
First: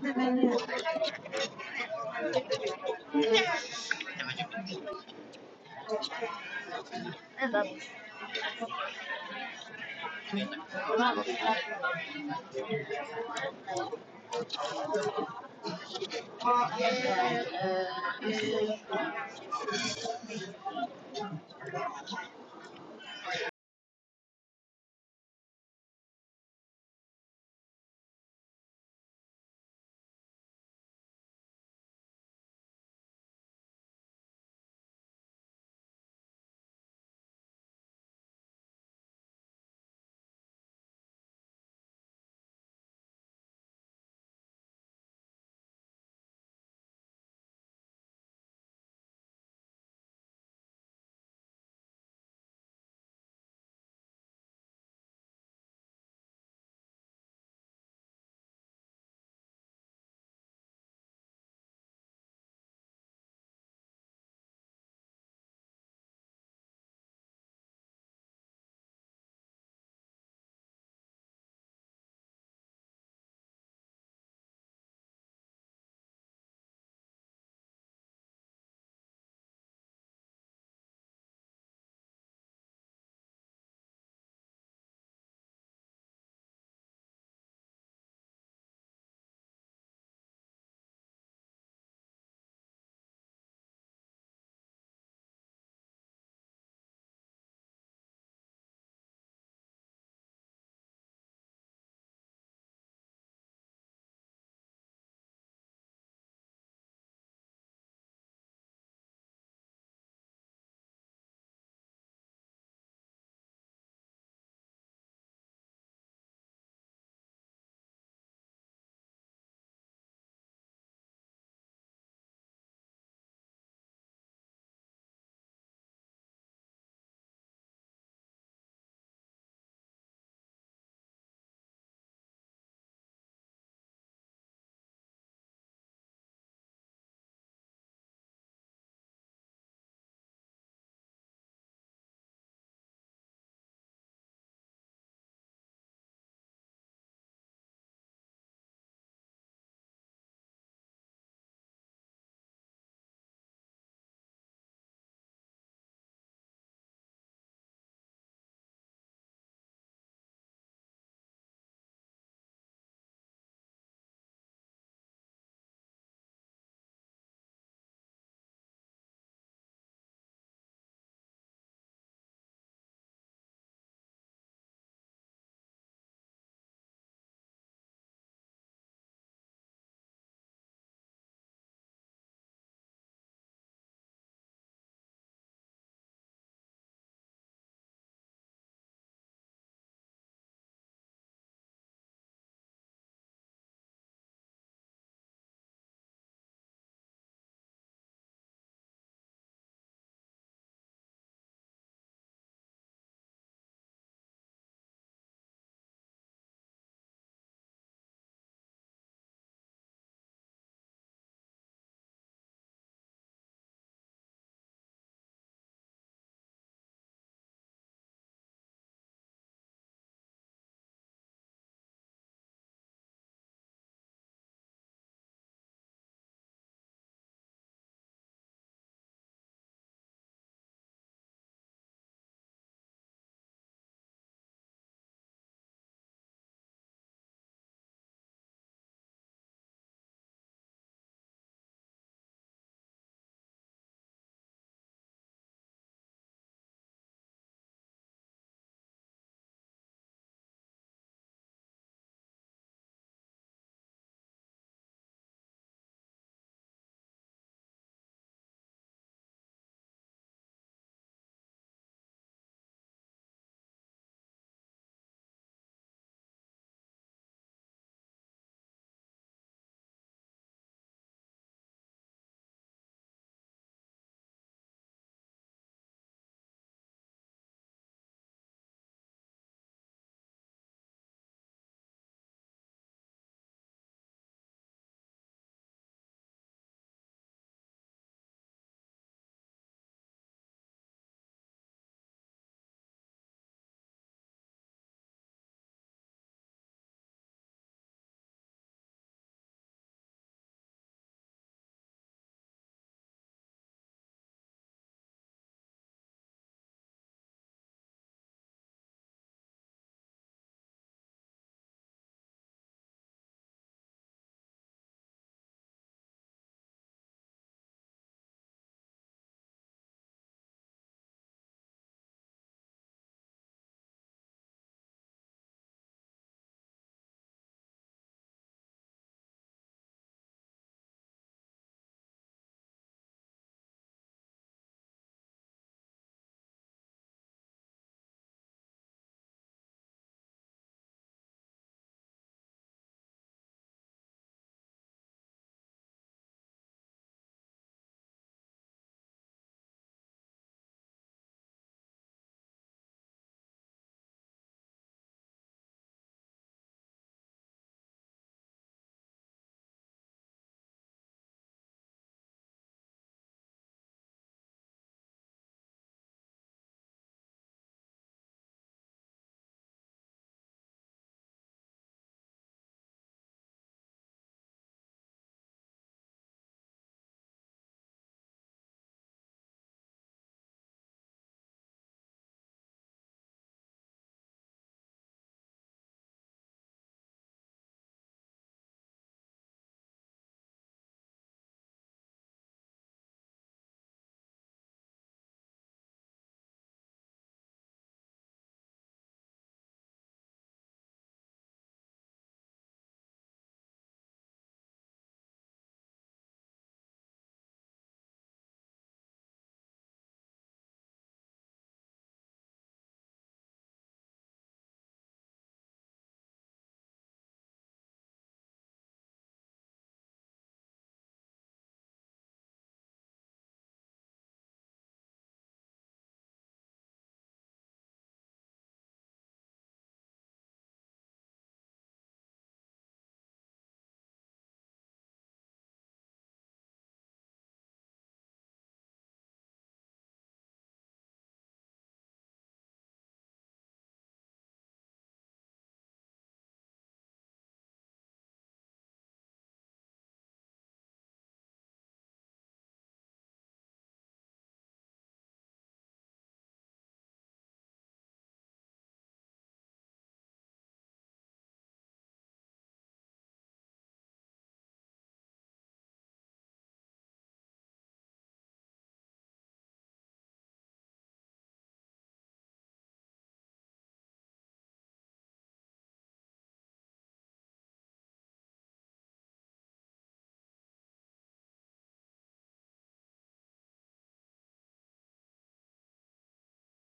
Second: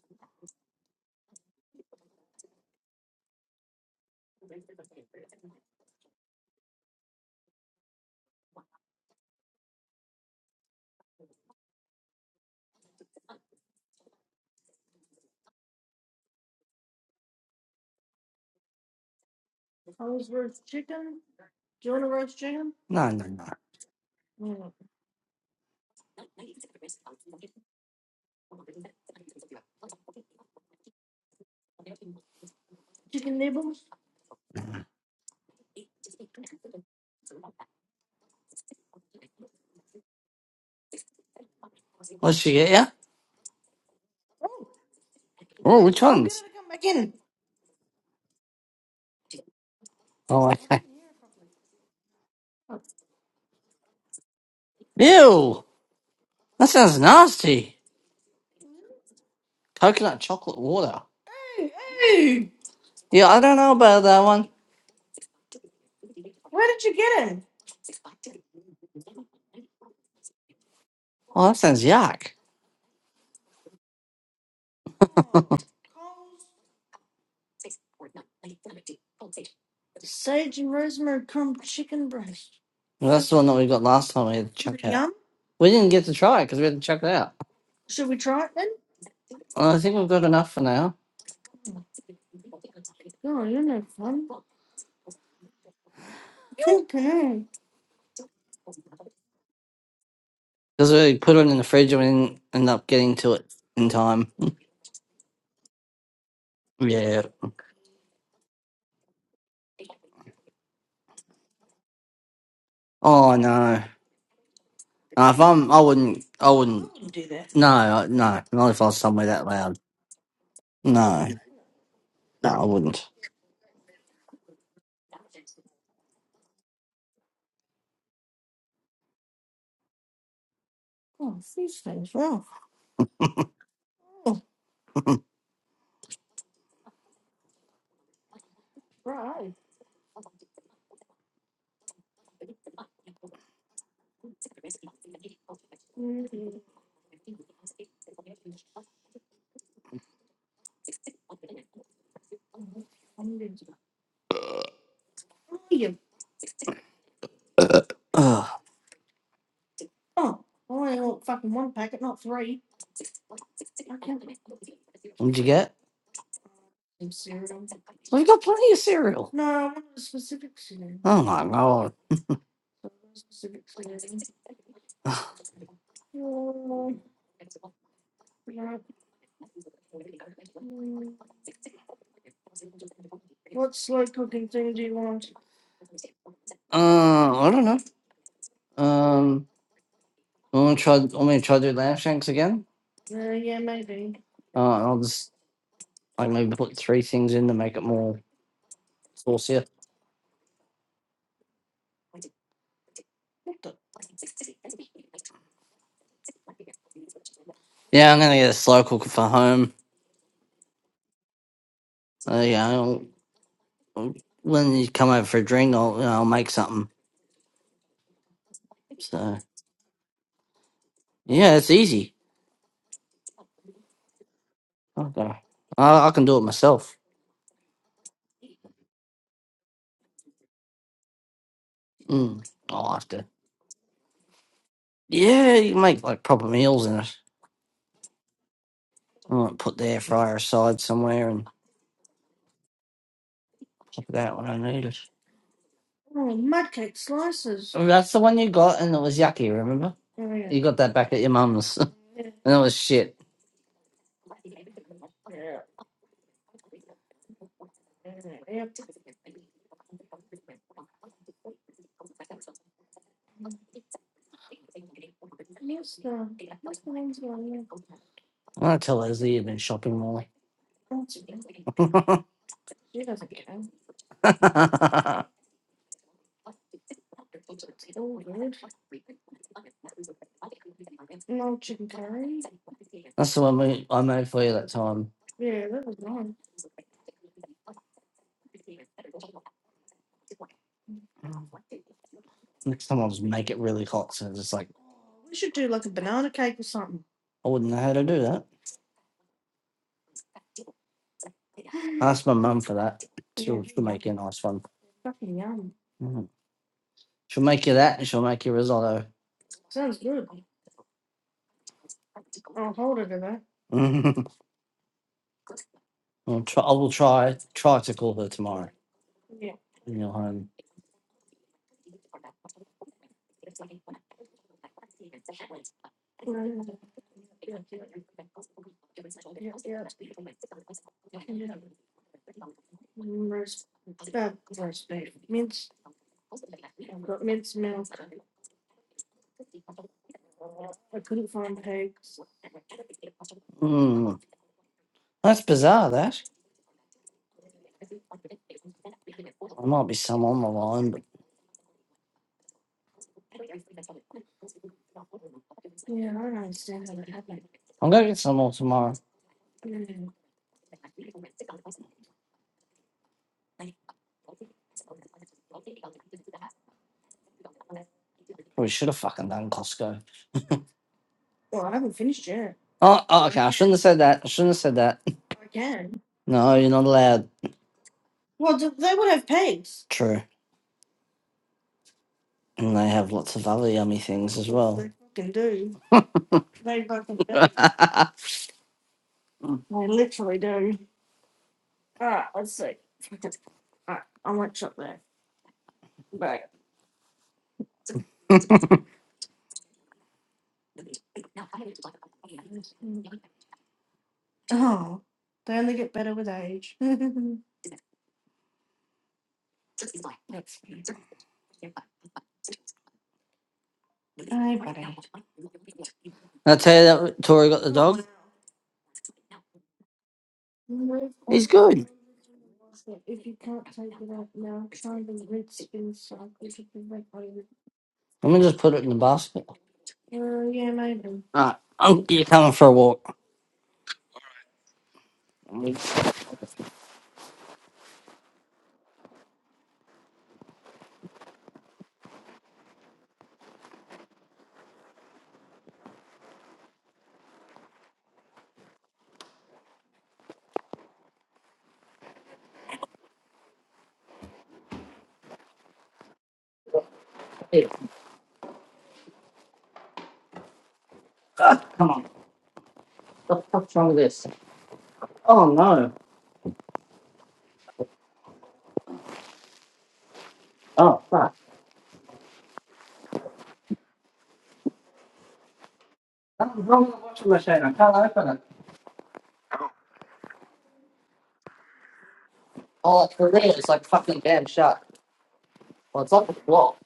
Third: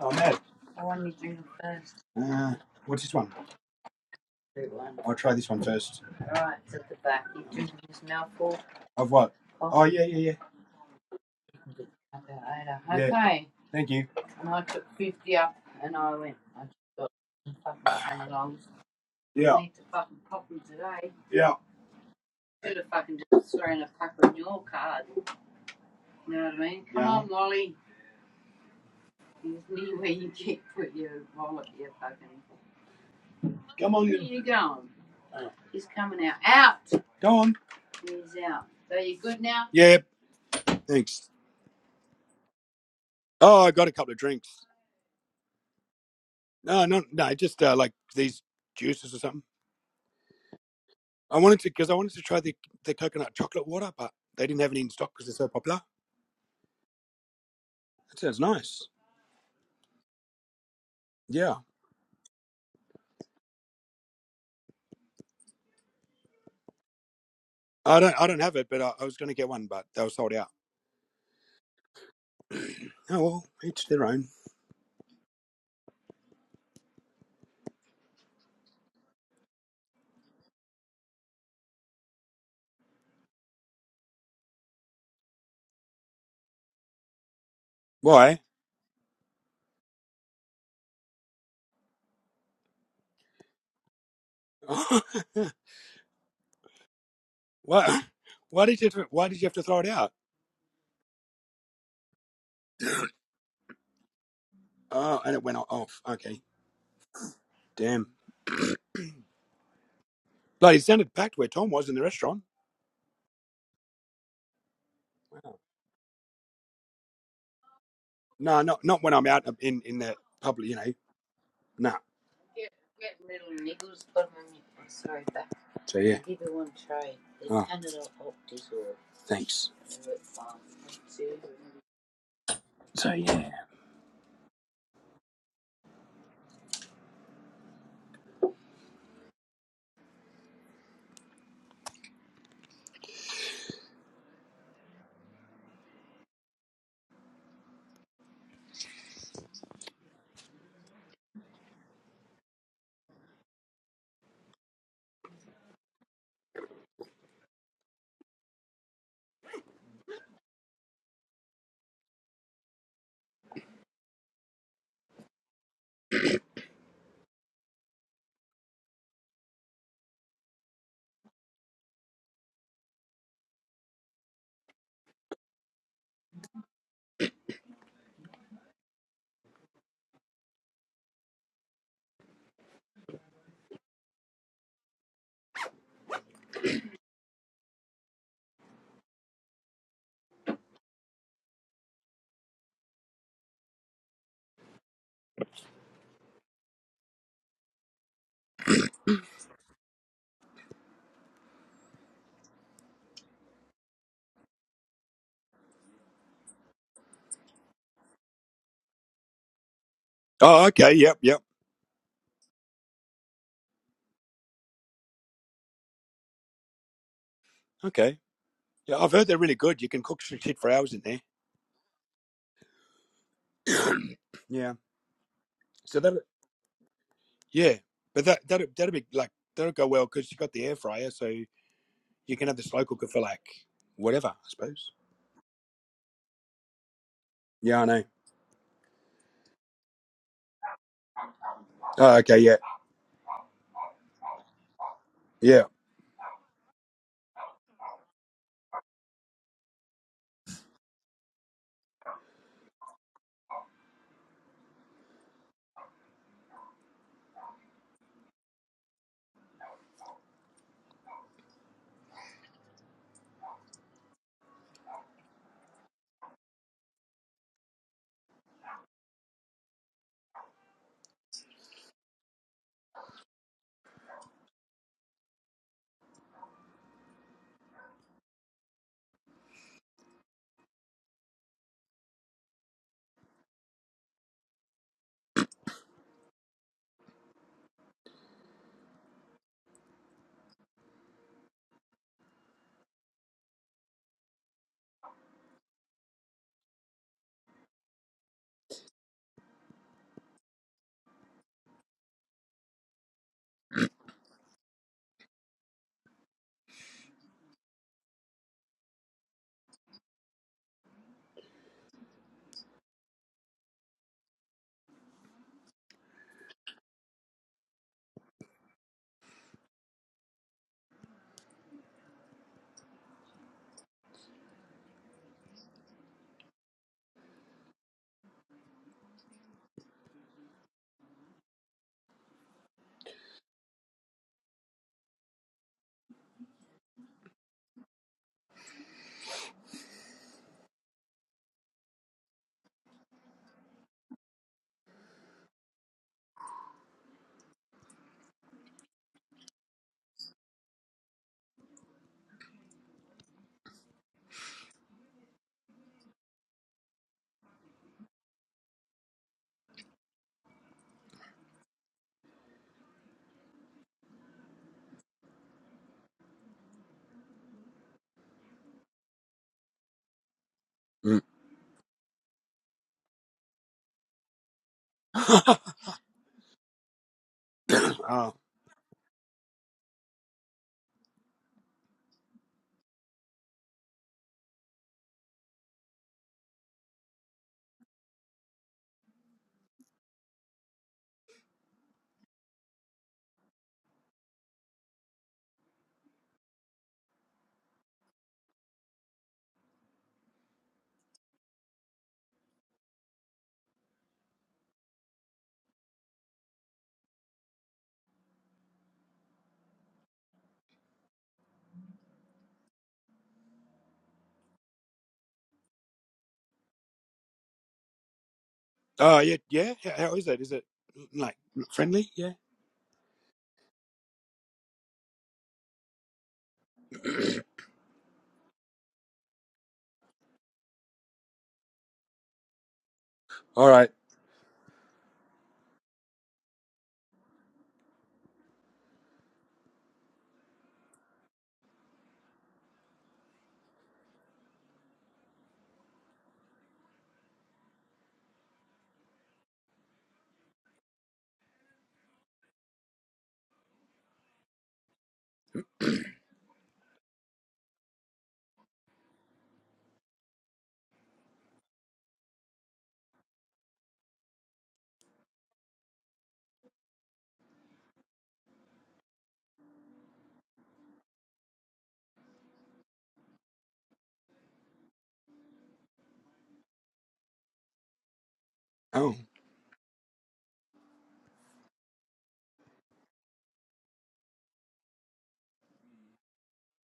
[SPEAKER 1] Oh, mad. Uh, what's this one? I'll try this one first. Of what? Yeah, yeah, yeah. Thank you. Yeah. Yeah.
[SPEAKER 2] No, no, no.
[SPEAKER 1] Go on. Yeah. Thanks.
[SPEAKER 2] Was she get yeah?
[SPEAKER 1] Oh, I got a couple of drinks.
[SPEAKER 2] Oh, which ones?
[SPEAKER 1] No, no, no. Just uh, like these juices or something.
[SPEAKER 2] Oh, okay.
[SPEAKER 1] I wanted to because I wanted to try the the coconut chocolate water, but they didn't have any in stock because they're so
[SPEAKER 2] Ew,
[SPEAKER 1] popular.
[SPEAKER 2] that sounds nasty.
[SPEAKER 1] That sounds nice.
[SPEAKER 2] Coconut chocolate water.
[SPEAKER 1] Yeah.
[SPEAKER 2] Yeah, I don't know about that one.
[SPEAKER 1] I don't I don't have it, but I, I was going to get one, but they were sold out.
[SPEAKER 2] Oh, that sounds yuck.
[SPEAKER 1] Oh well, each their own.
[SPEAKER 2] Well, that's the one that we got last time. We had to Is chuck out. We didn't get to try it because we had to chuck it out.
[SPEAKER 1] Why?
[SPEAKER 2] Well, I think we've got enough for now
[SPEAKER 1] why? Why did you Why did you have to throw it out?
[SPEAKER 2] because we put it in the fridge and we didn't end up getting to it in time.
[SPEAKER 1] Oh, and it went off. Okay,
[SPEAKER 2] Yeah.
[SPEAKER 1] damn. Like it sounded packed where Tom was in the restaurant.
[SPEAKER 2] Oh no. Uh, if
[SPEAKER 1] Wow.
[SPEAKER 2] I'm, I wouldn't. I wouldn't. I No, I- no,
[SPEAKER 1] No,
[SPEAKER 2] not if
[SPEAKER 1] not
[SPEAKER 2] I was
[SPEAKER 1] not when I'm
[SPEAKER 2] somewhere that
[SPEAKER 1] out uh,
[SPEAKER 2] loud.
[SPEAKER 1] in in the public. You know,
[SPEAKER 2] No,
[SPEAKER 1] no. Nah.
[SPEAKER 2] no, I wouldn't.
[SPEAKER 1] So yeah, thanks.
[SPEAKER 2] Ugh. What'd you get? We've got plenty of cereal. No, I want a specific cereal. Oh my god. Uh, I don't know. Um, I want to try. I want me to try to do lamb shanks again. Uh, I'll just like maybe put three things in to make it more saucier. Yeah, I'm gonna get a slow cooker for home.
[SPEAKER 1] Oh, okay. Yep, yep.
[SPEAKER 2] So yeah, I'll, I'll- when you come over for a drink, I'll you know, I'll make something.
[SPEAKER 1] Okay. Yeah, I've heard
[SPEAKER 2] So
[SPEAKER 1] they're really good. You can cook shit for hours in there.
[SPEAKER 2] yeah, it's easy.
[SPEAKER 1] Yeah.
[SPEAKER 2] Okay,
[SPEAKER 1] So
[SPEAKER 2] I, I
[SPEAKER 1] that.
[SPEAKER 2] can do it myself.
[SPEAKER 1] Yeah, but that that that'll that'll be like that'll go well because you got the air fryer, so you
[SPEAKER 2] Mm,
[SPEAKER 1] can have this
[SPEAKER 2] I'll
[SPEAKER 1] local
[SPEAKER 2] have
[SPEAKER 1] good for
[SPEAKER 2] to.
[SPEAKER 1] like whatever, I suppose.
[SPEAKER 2] Yeah, you can make like proper meals in it.
[SPEAKER 1] Yeah, I know.
[SPEAKER 2] I might put the air fryer aside somewhere and
[SPEAKER 1] Oh, okay, yeah,
[SPEAKER 2] pop it out when I need it.
[SPEAKER 1] yeah.
[SPEAKER 2] Oh, That's the one you got, and it was yucky. Remember, you got that back at your mum's, and it was shit. I tell Leslie you've been shopping, Molly. That's the one we, I made for you that time. Next time I'll just make it really hot, so it's like I wouldn't know how to do that. Ask my mum for that. She'll, she'll make you a nice one. She'll make you that, and she'll make you risotto. I'll try, I will try try to call her tomorrow when you're home. Mm, that's bizarre. That there might be some on the line, but I'm gonna get some more tomorrow. Probably should have fucking done Costco.
[SPEAKER 1] Mm.
[SPEAKER 2] Oh, oh, okay. I shouldn't have said that. I shouldn't have said that. No, you're not allowed.
[SPEAKER 1] oh,
[SPEAKER 2] True. And they have lots of other yummy things as well. I tell you that Tori got the dog.
[SPEAKER 1] oh, yeah, yeah. How how is it? Is it mm, like
[SPEAKER 2] He's good.
[SPEAKER 1] friendly? Yeah.
[SPEAKER 2] Let me just put it in the basket. Alright, i you're coming for a walk.
[SPEAKER 1] All right.
[SPEAKER 2] Hey, ah, come on. What the fuck's wrong with this? Oh no. Oh fuck. Something's wrong with the washing machine. I can't open it.
[SPEAKER 1] Oh,
[SPEAKER 2] Oh, it's for there. It's like fucking damn shut. Well, it's locked. It's locked.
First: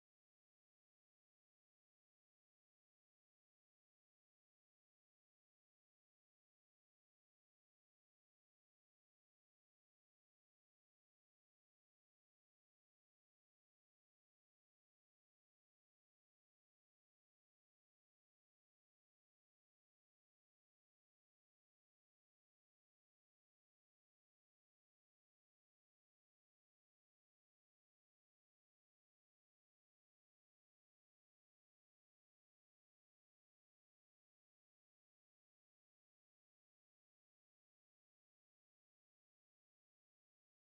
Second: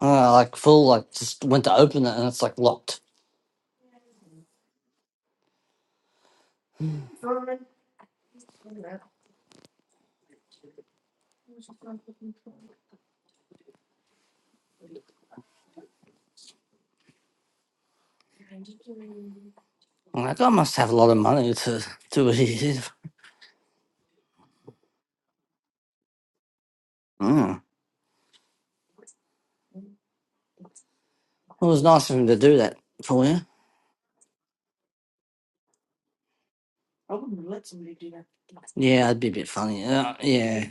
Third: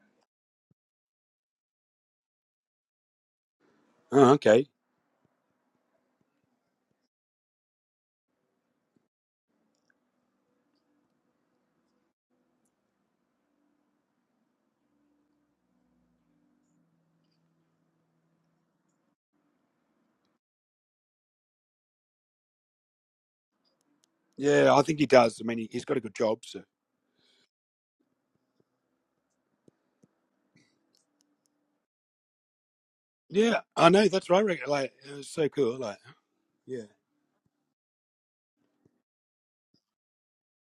[SPEAKER 2] Uh, like full. Like just went to open it and it's like locked.
[SPEAKER 1] oh okay.
[SPEAKER 2] I'm like, I must have a lot of money to do what he did.
[SPEAKER 1] Yeah, I think he does. I mean, he, he's got a good job, so.
[SPEAKER 2] Mm. It was nice of him to do that for you.
[SPEAKER 1] Yeah, I know. That's right. Rick. Like, it was so cool. Like, yeah.
[SPEAKER 2] Yeah, that'd be a bit funny. Uh, yeah,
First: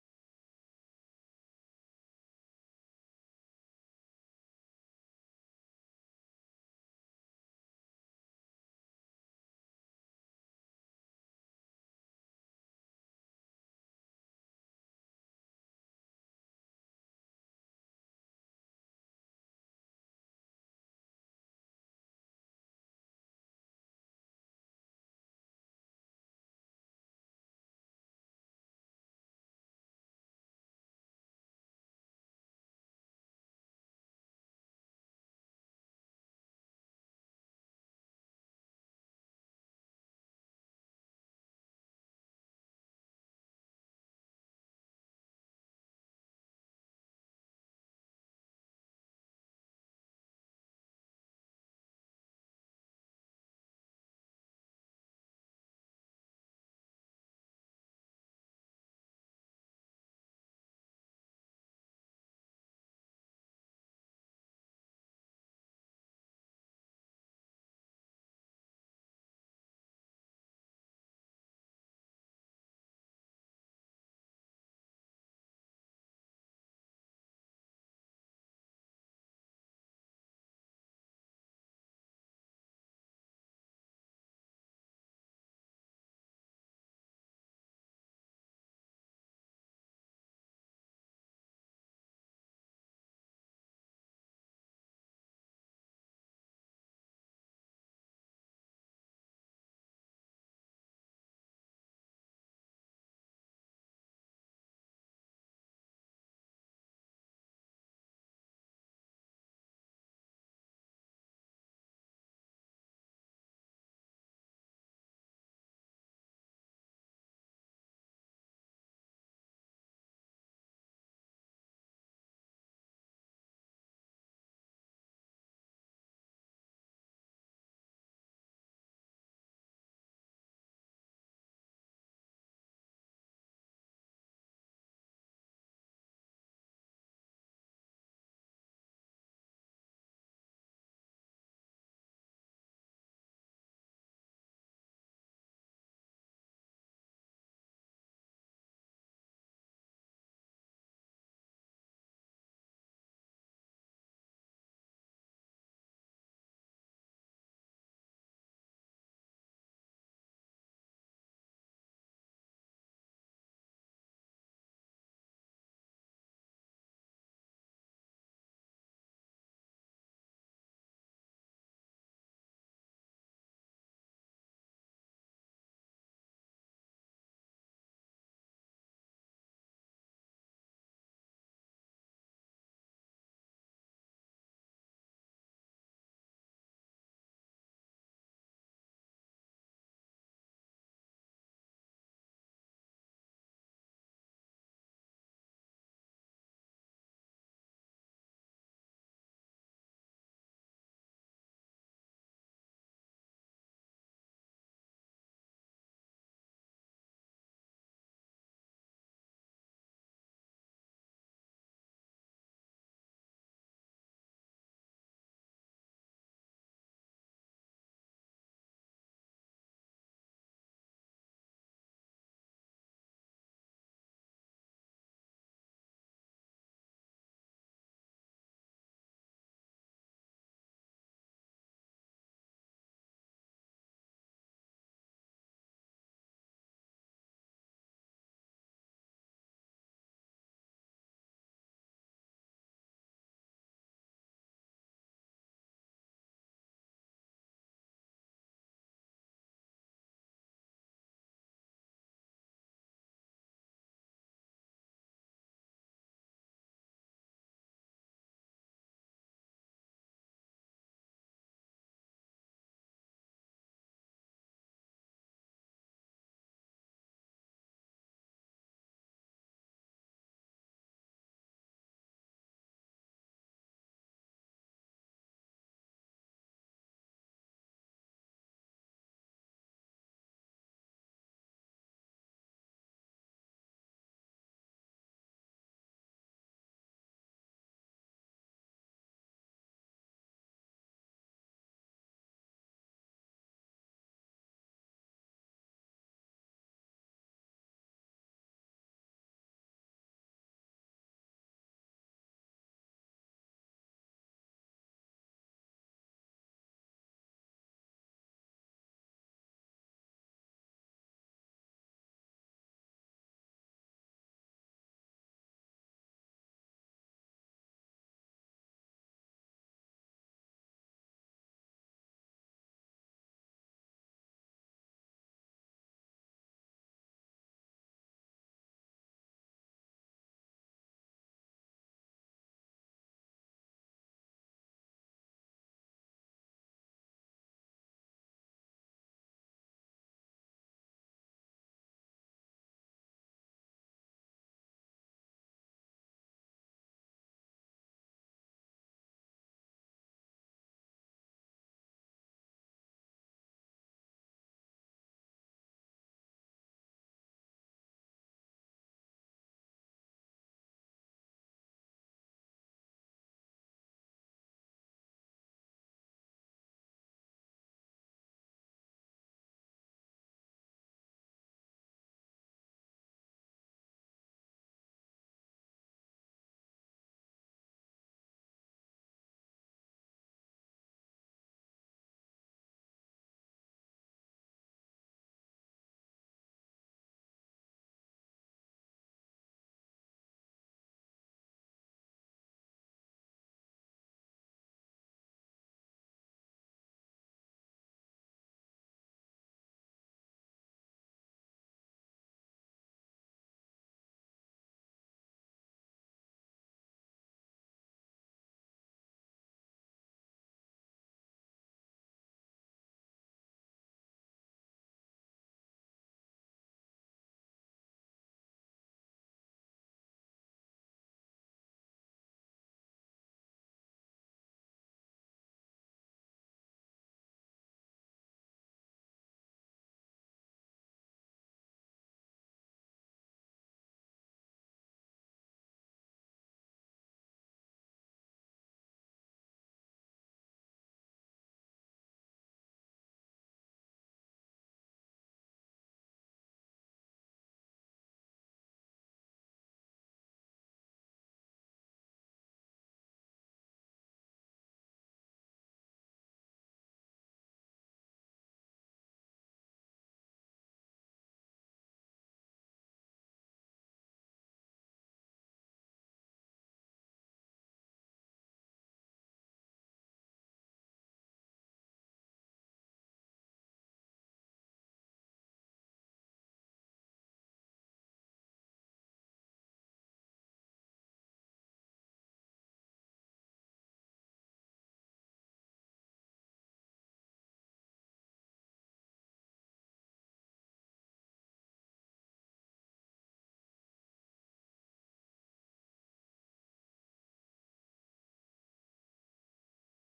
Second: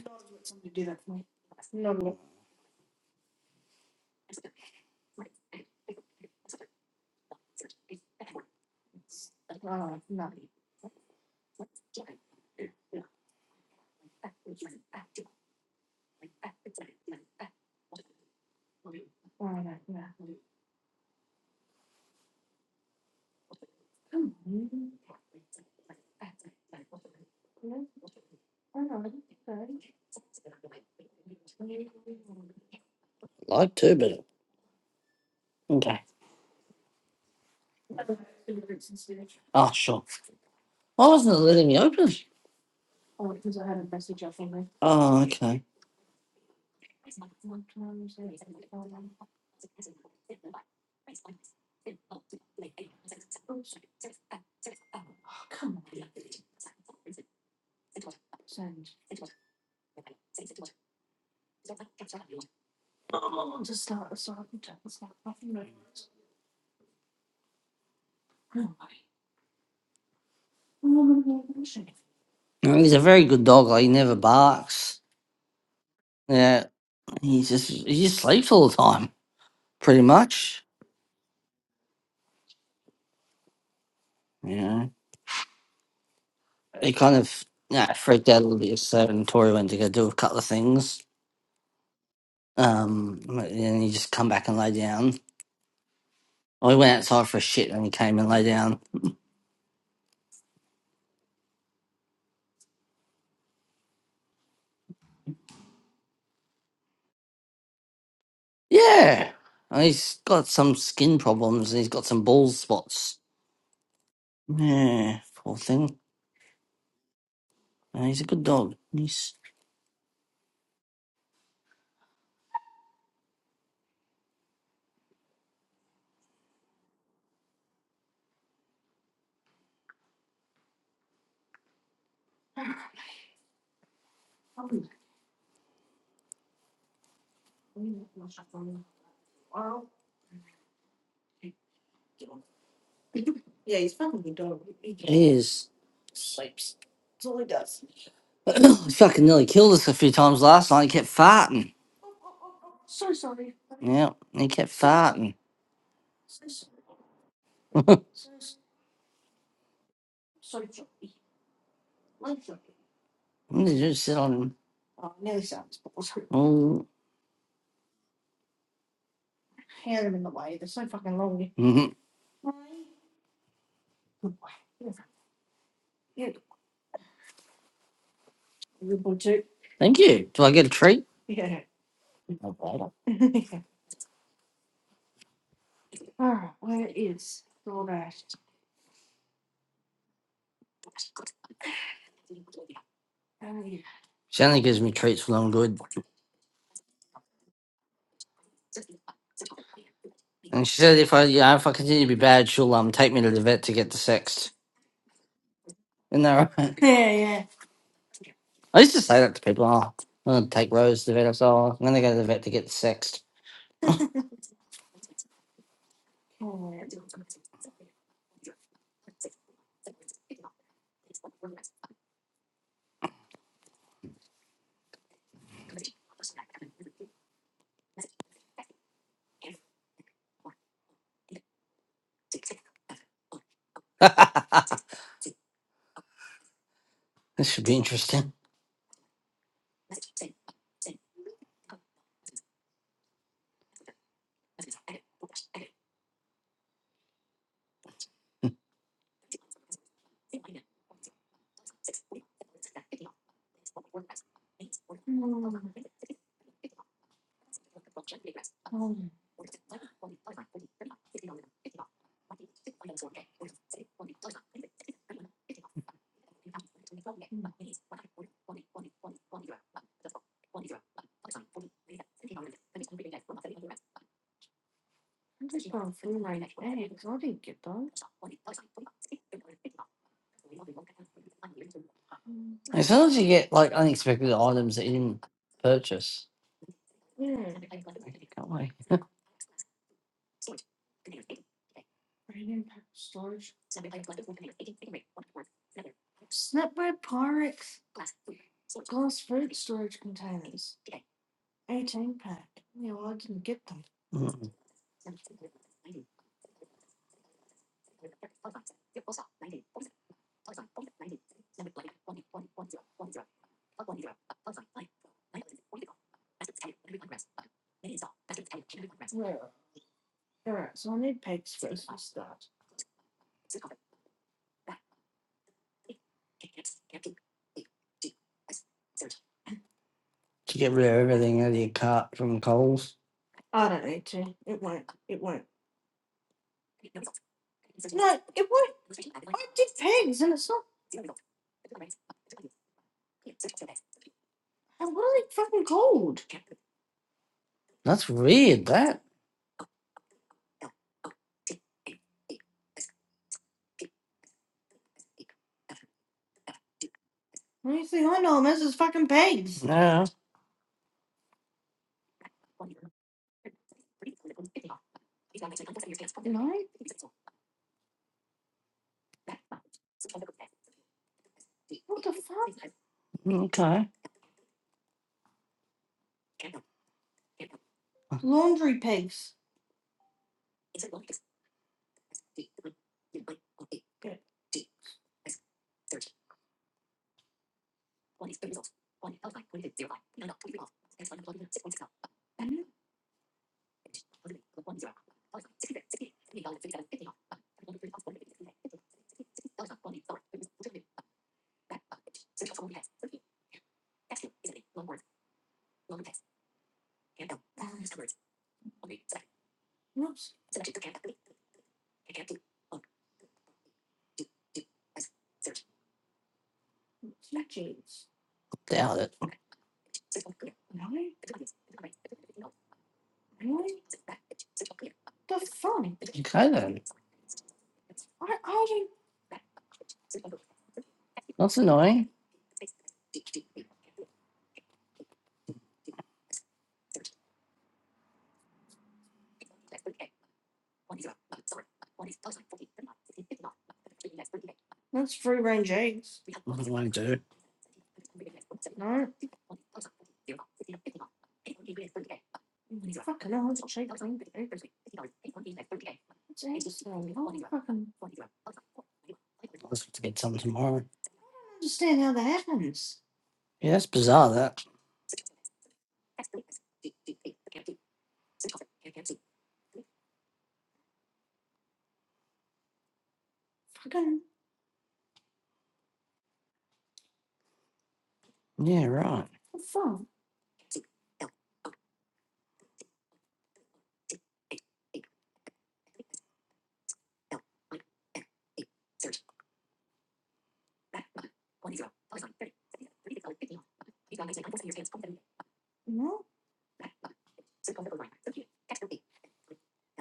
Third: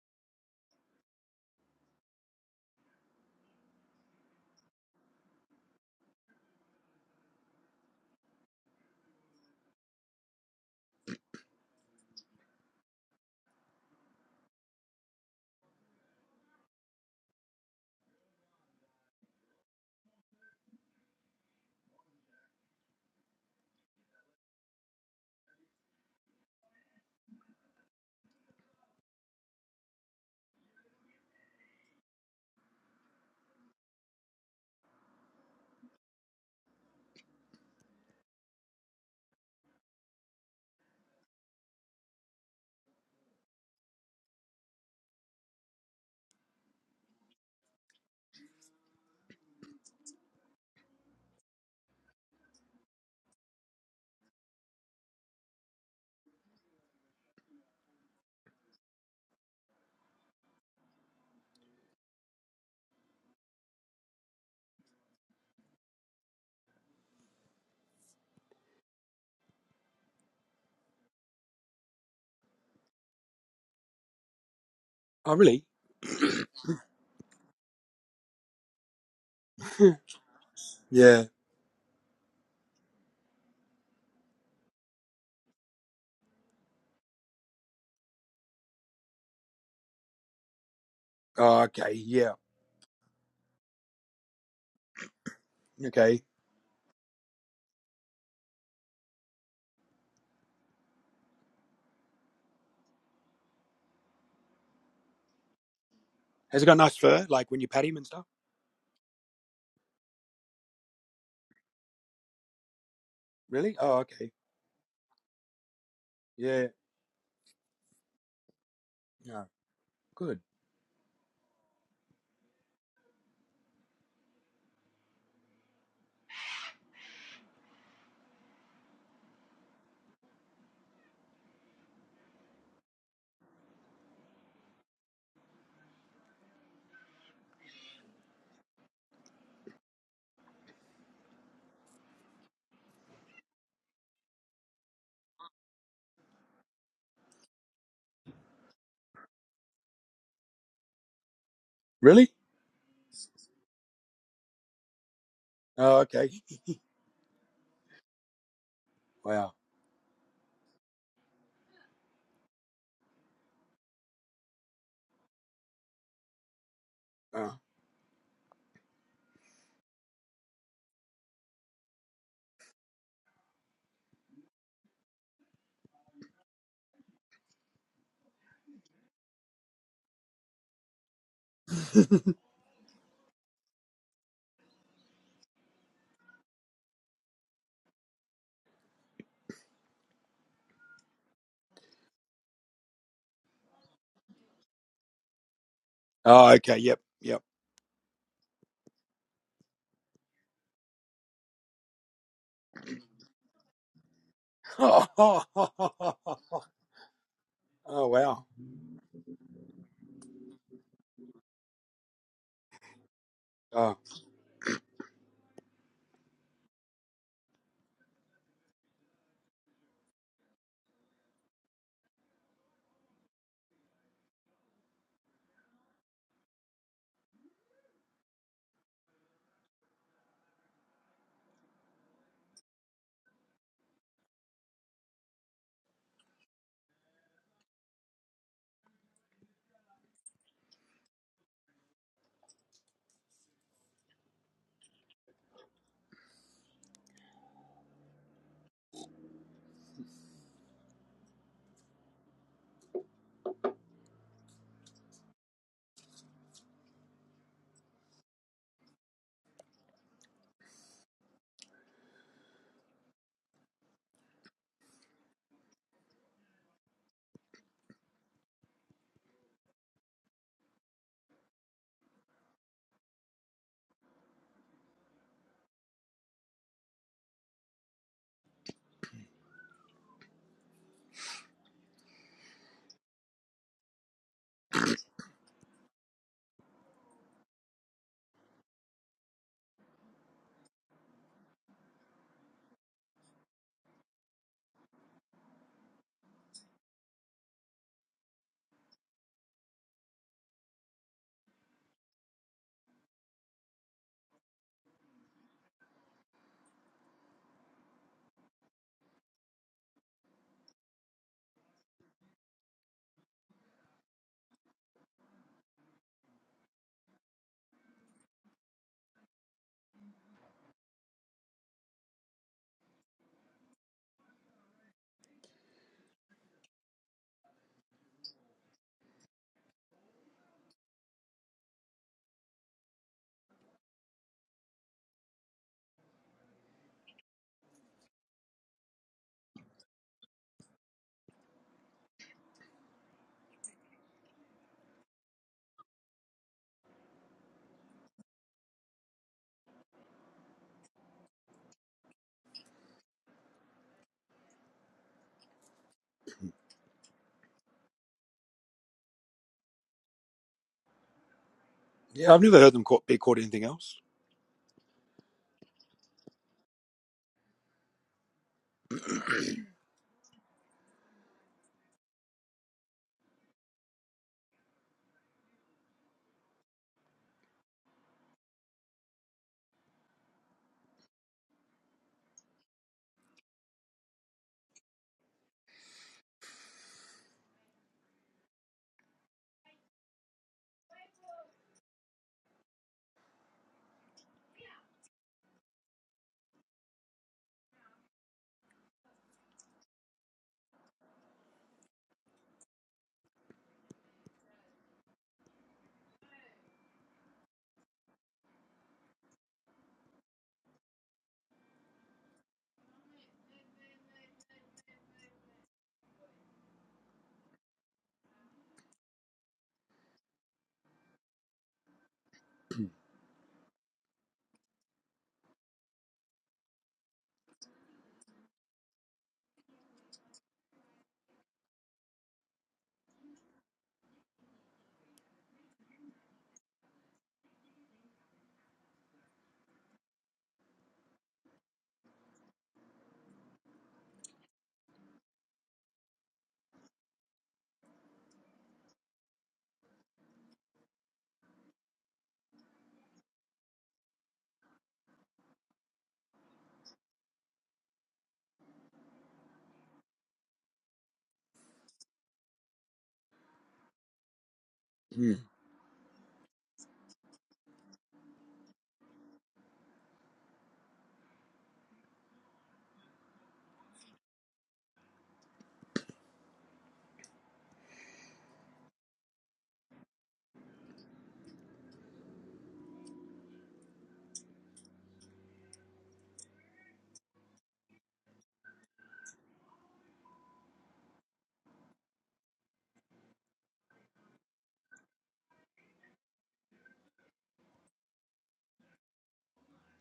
[SPEAKER 2] like to, but okay. Oh, sure. Why wasn't it letting me open? Oh, okay. Mm, He's a very good dog. Like, he never barks.
[SPEAKER 1] Oh, really?
[SPEAKER 2] Yeah, he just he just sleeps all the time, pretty much.
[SPEAKER 1] yeah.
[SPEAKER 2] Yeah, he kind of yeah freaked out a little bit. So and Tori went to go do a couple of things.
[SPEAKER 1] Oh, okay. Yeah.
[SPEAKER 2] Um, and he just come back and lay down.
[SPEAKER 1] Okay.
[SPEAKER 2] I went outside for a shit, and he came and lay down.
[SPEAKER 1] Has he got nice fur? Like when you pat him and stuff?
[SPEAKER 2] Yeah, and he's got some skin problems, and he's got some ball spots.
[SPEAKER 1] Really? Oh, okay.
[SPEAKER 2] Yeah, poor thing.
[SPEAKER 1] Yeah.
[SPEAKER 2] And he's a good dog. He's
[SPEAKER 1] Yeah. Good.
[SPEAKER 2] He is. he fucking nearly killed us a few times last night. He kept farting.
[SPEAKER 1] Really?
[SPEAKER 2] Yeah, he kept farting.
[SPEAKER 1] Oh, okay. Wow.
[SPEAKER 2] What did you sit on him? Oh,
[SPEAKER 1] Oh.
[SPEAKER 2] mhm. thank you. Do I get a treat? No bother. She only gives me treats when I'm good.
[SPEAKER 1] Oh, okay. Yep. Yep.
[SPEAKER 2] And she said if I, you know, if I continue to be bad, she'll um take me to the vet to get the sexed. Isn't that right?
[SPEAKER 1] Oh, wow.
[SPEAKER 2] I used to say that to people. Oh, I'm gonna take Rose to the vet. I said, oh, I'm gonna go to the vet to get the sexed.
[SPEAKER 1] Oh,
[SPEAKER 2] this should be interesting. As soon as you get like unexpected items that you didn't purchase, can't we? Mm. to get rid of everything out of your cart from Coles. That's weird. That. Yeah.
[SPEAKER 1] yeah. I've never heard them caught, be caught anything else.
[SPEAKER 2] Okay. I doubt it. Okay then. That's annoying. What do I do? I'll just have to get some tomorrow. Yeah, that's bizarre. That.
[SPEAKER 1] Hmm.
[SPEAKER 2] Yeah. Right.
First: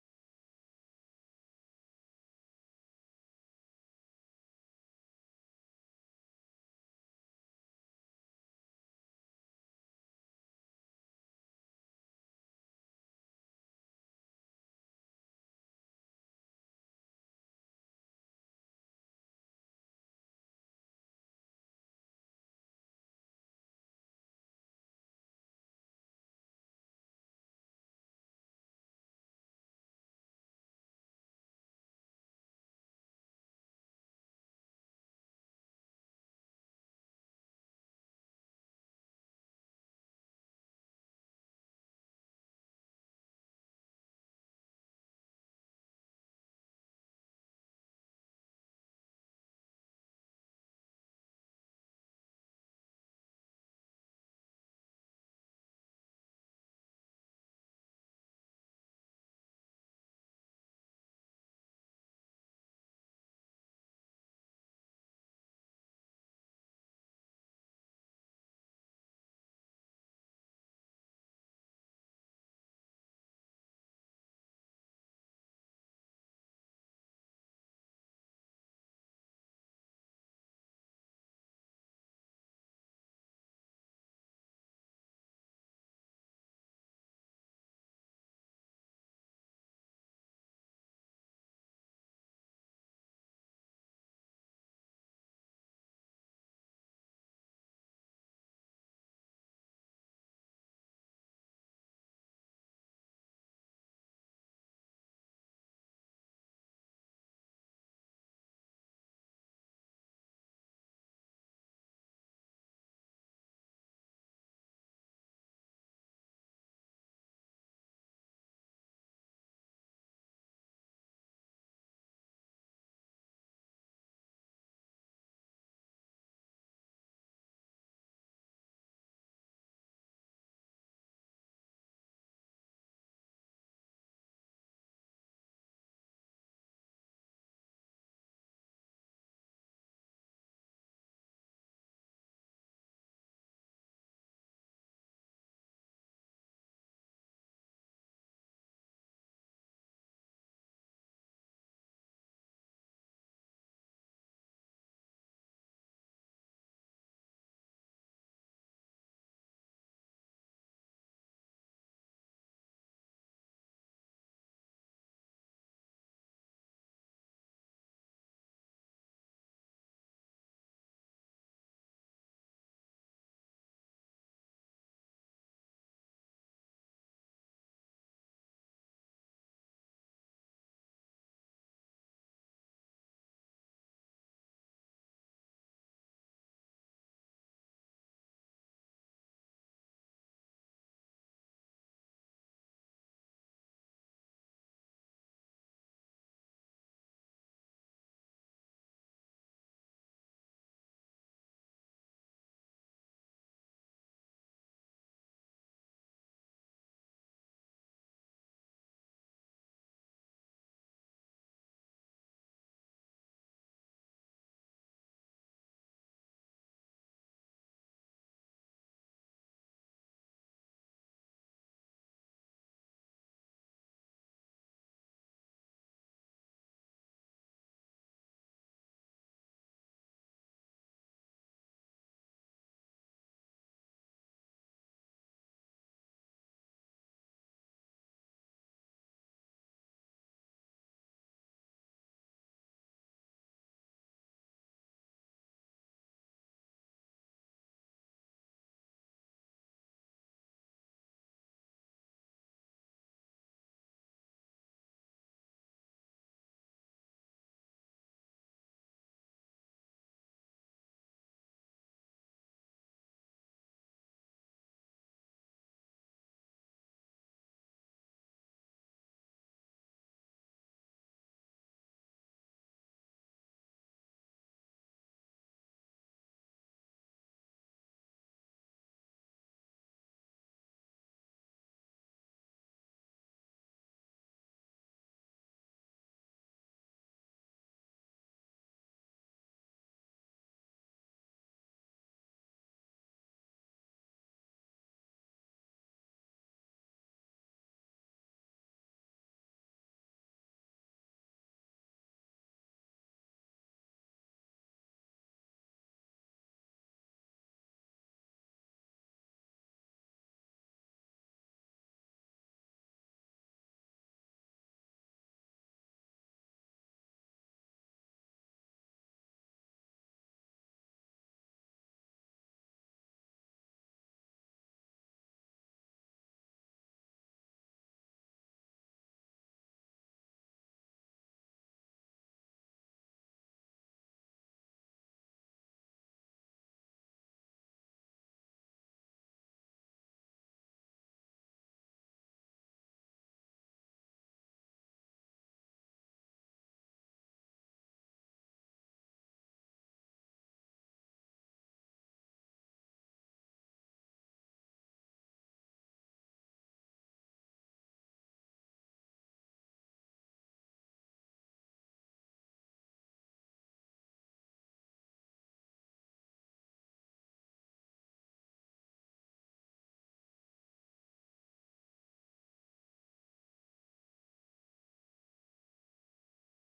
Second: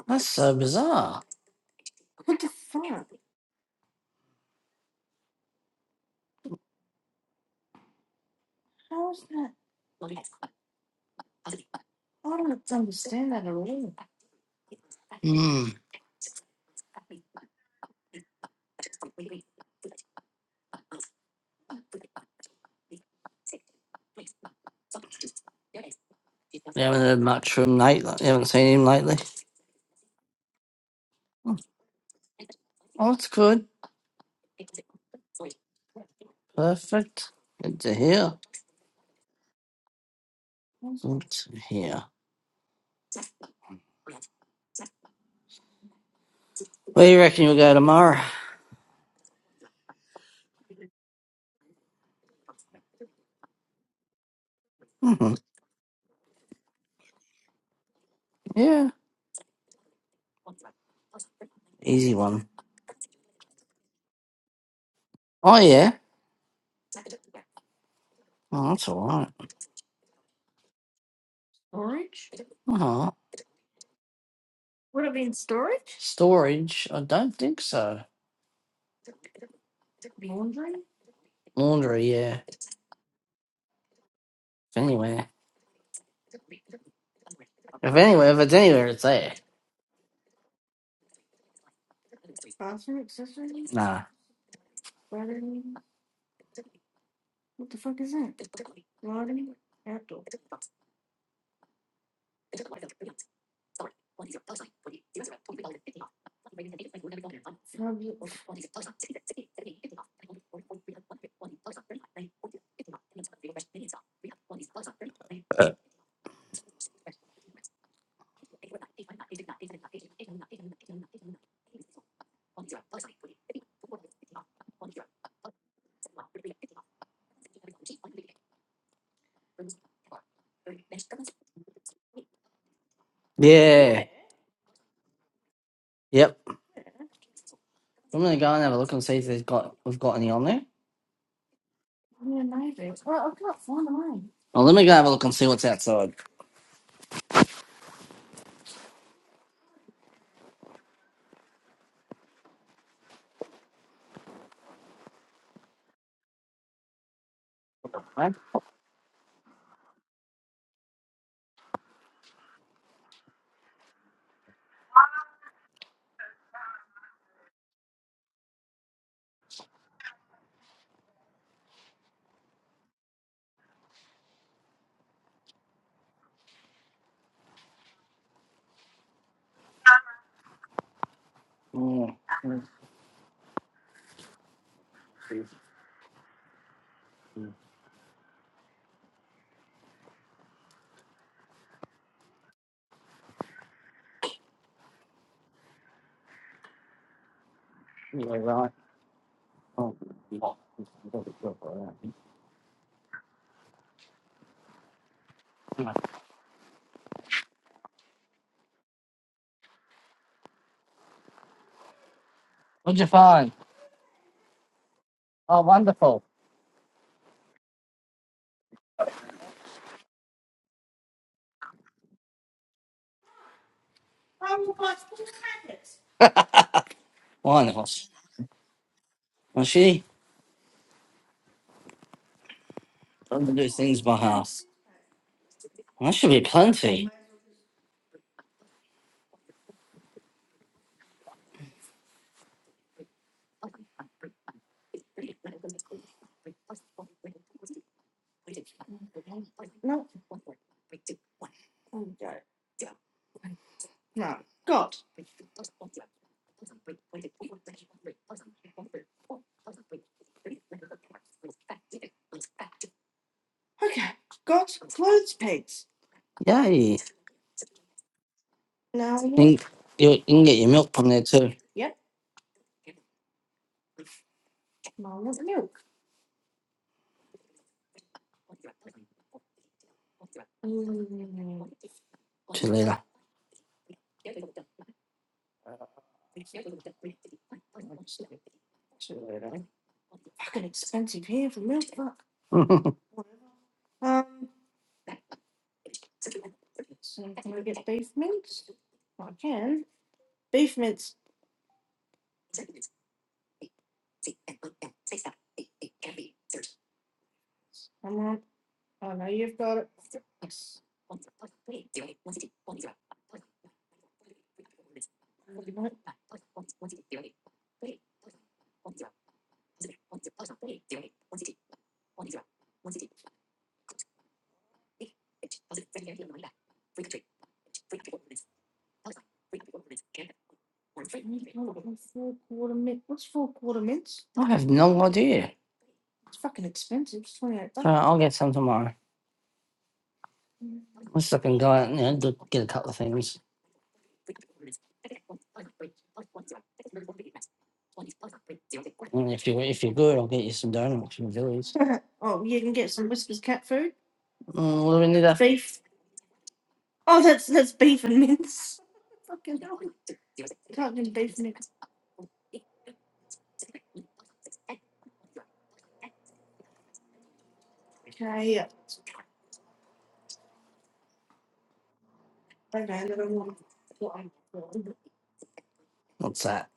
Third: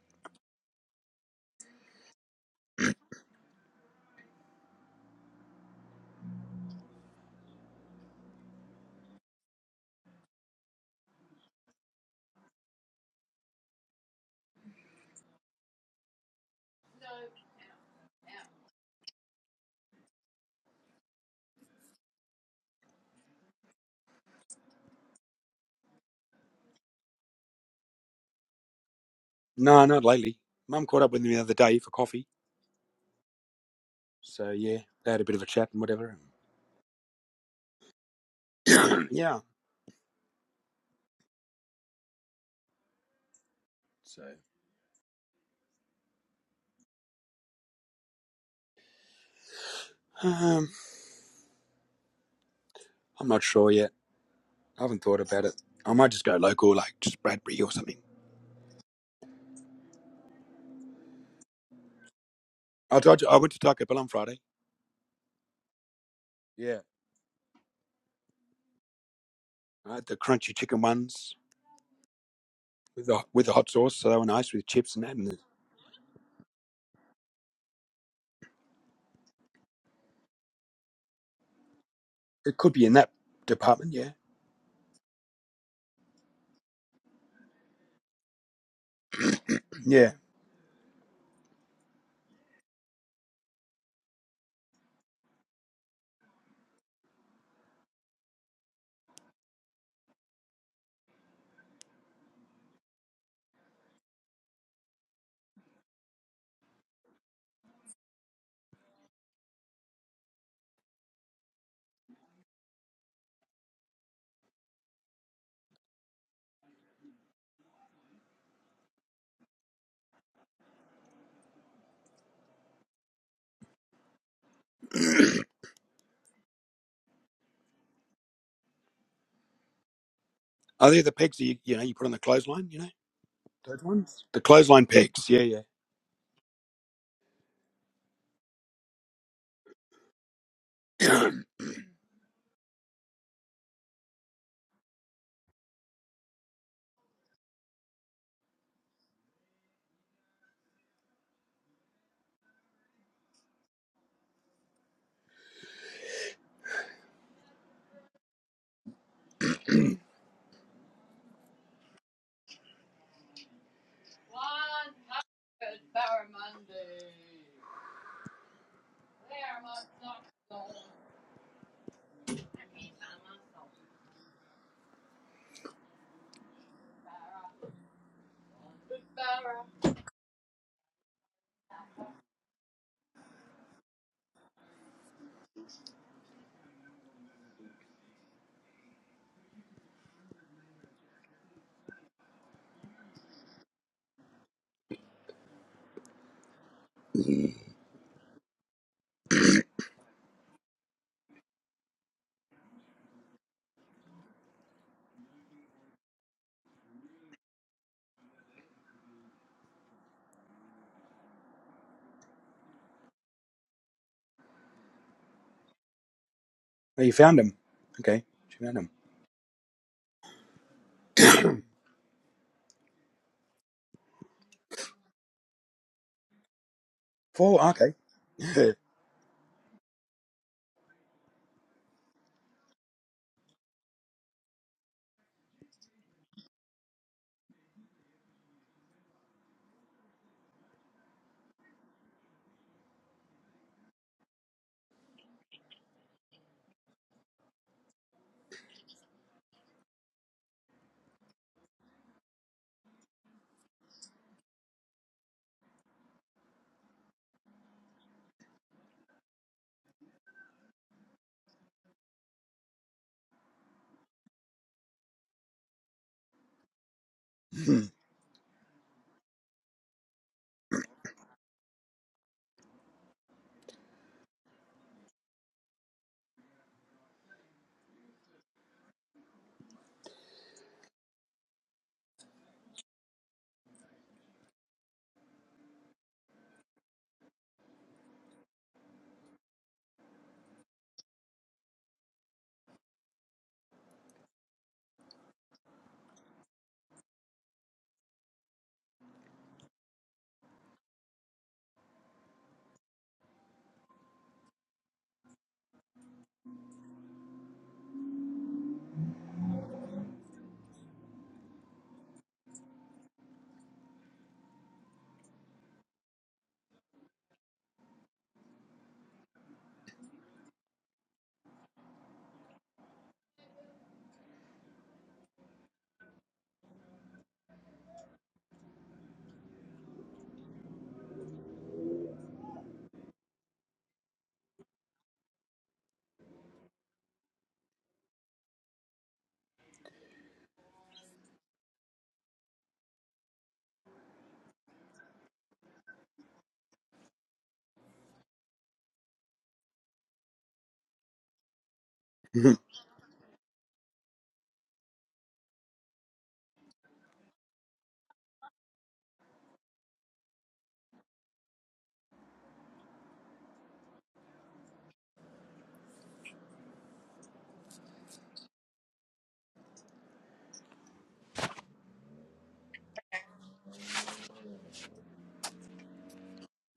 [SPEAKER 2] That's so bizarre. Hmm. You haven't heard much from Nate. li- You haven't seen him lately.
[SPEAKER 1] No, not lately. Mum caught up with me the other
[SPEAKER 2] Hmm.
[SPEAKER 1] day for coffee.
[SPEAKER 2] Oh, that's good.
[SPEAKER 1] So, yeah, they had a bit of a chat and whatever.
[SPEAKER 2] Perfect. Good to hear.
[SPEAKER 1] yeah.
[SPEAKER 2] Good to hear.
[SPEAKER 1] So,
[SPEAKER 2] Where you reckon you'll go tomorrow?
[SPEAKER 1] um, I'm not sure yet. I haven't thought
[SPEAKER 2] hmm
[SPEAKER 1] about it. I might just go local, like just Bradbury or something.
[SPEAKER 2] Yeah. Easy one.
[SPEAKER 1] I told you, I went to Taco Bell on Friday.
[SPEAKER 2] Oh, yeah.
[SPEAKER 1] Yeah.
[SPEAKER 2] Oh, that's all right.
[SPEAKER 1] I had the crunchy chicken ones
[SPEAKER 2] Uh
[SPEAKER 1] with
[SPEAKER 2] huh.
[SPEAKER 1] the, with the hot sauce. So they were nice with chips and that. And
[SPEAKER 2] storage? I don't think so. Laundry, yeah.
[SPEAKER 1] it could be in that department. Yeah.
[SPEAKER 2] If anywhere. If anywhere, if it's anywhere, it's there.
[SPEAKER 1] Yeah.
[SPEAKER 2] Nah.
[SPEAKER 1] Are they the pegs that you, you know you put on the clothesline? You know those
[SPEAKER 2] Yeah.
[SPEAKER 1] ones, the clothesline pegs. Yeah, yeah.
[SPEAKER 2] Yep. I'm gonna go and have a look and see if they've got we've got any on there. Well, let me go have a look and see what's outside. Mm. Yeah, right. Oh. What'd you find? Oh, wonderful.
[SPEAKER 1] oh, you found them. Okay, she found them. Four. ah,
[SPEAKER 2] Wonderful.
[SPEAKER 1] Okay. Yeah,
[SPEAKER 2] Well, she let to do things by house. Well, That should be plenty. Yay. can, you, you can get your milk from there too. Too later. See you later. I have no idea. So Uh, I'll get some tomorrow. Let's look and go out and you know, do- get a couple of things. And if you if you're good, I'll get you some donuts from Billy's.
[SPEAKER 1] Mhm.
[SPEAKER 2] Mm, what do we need? A, what's that?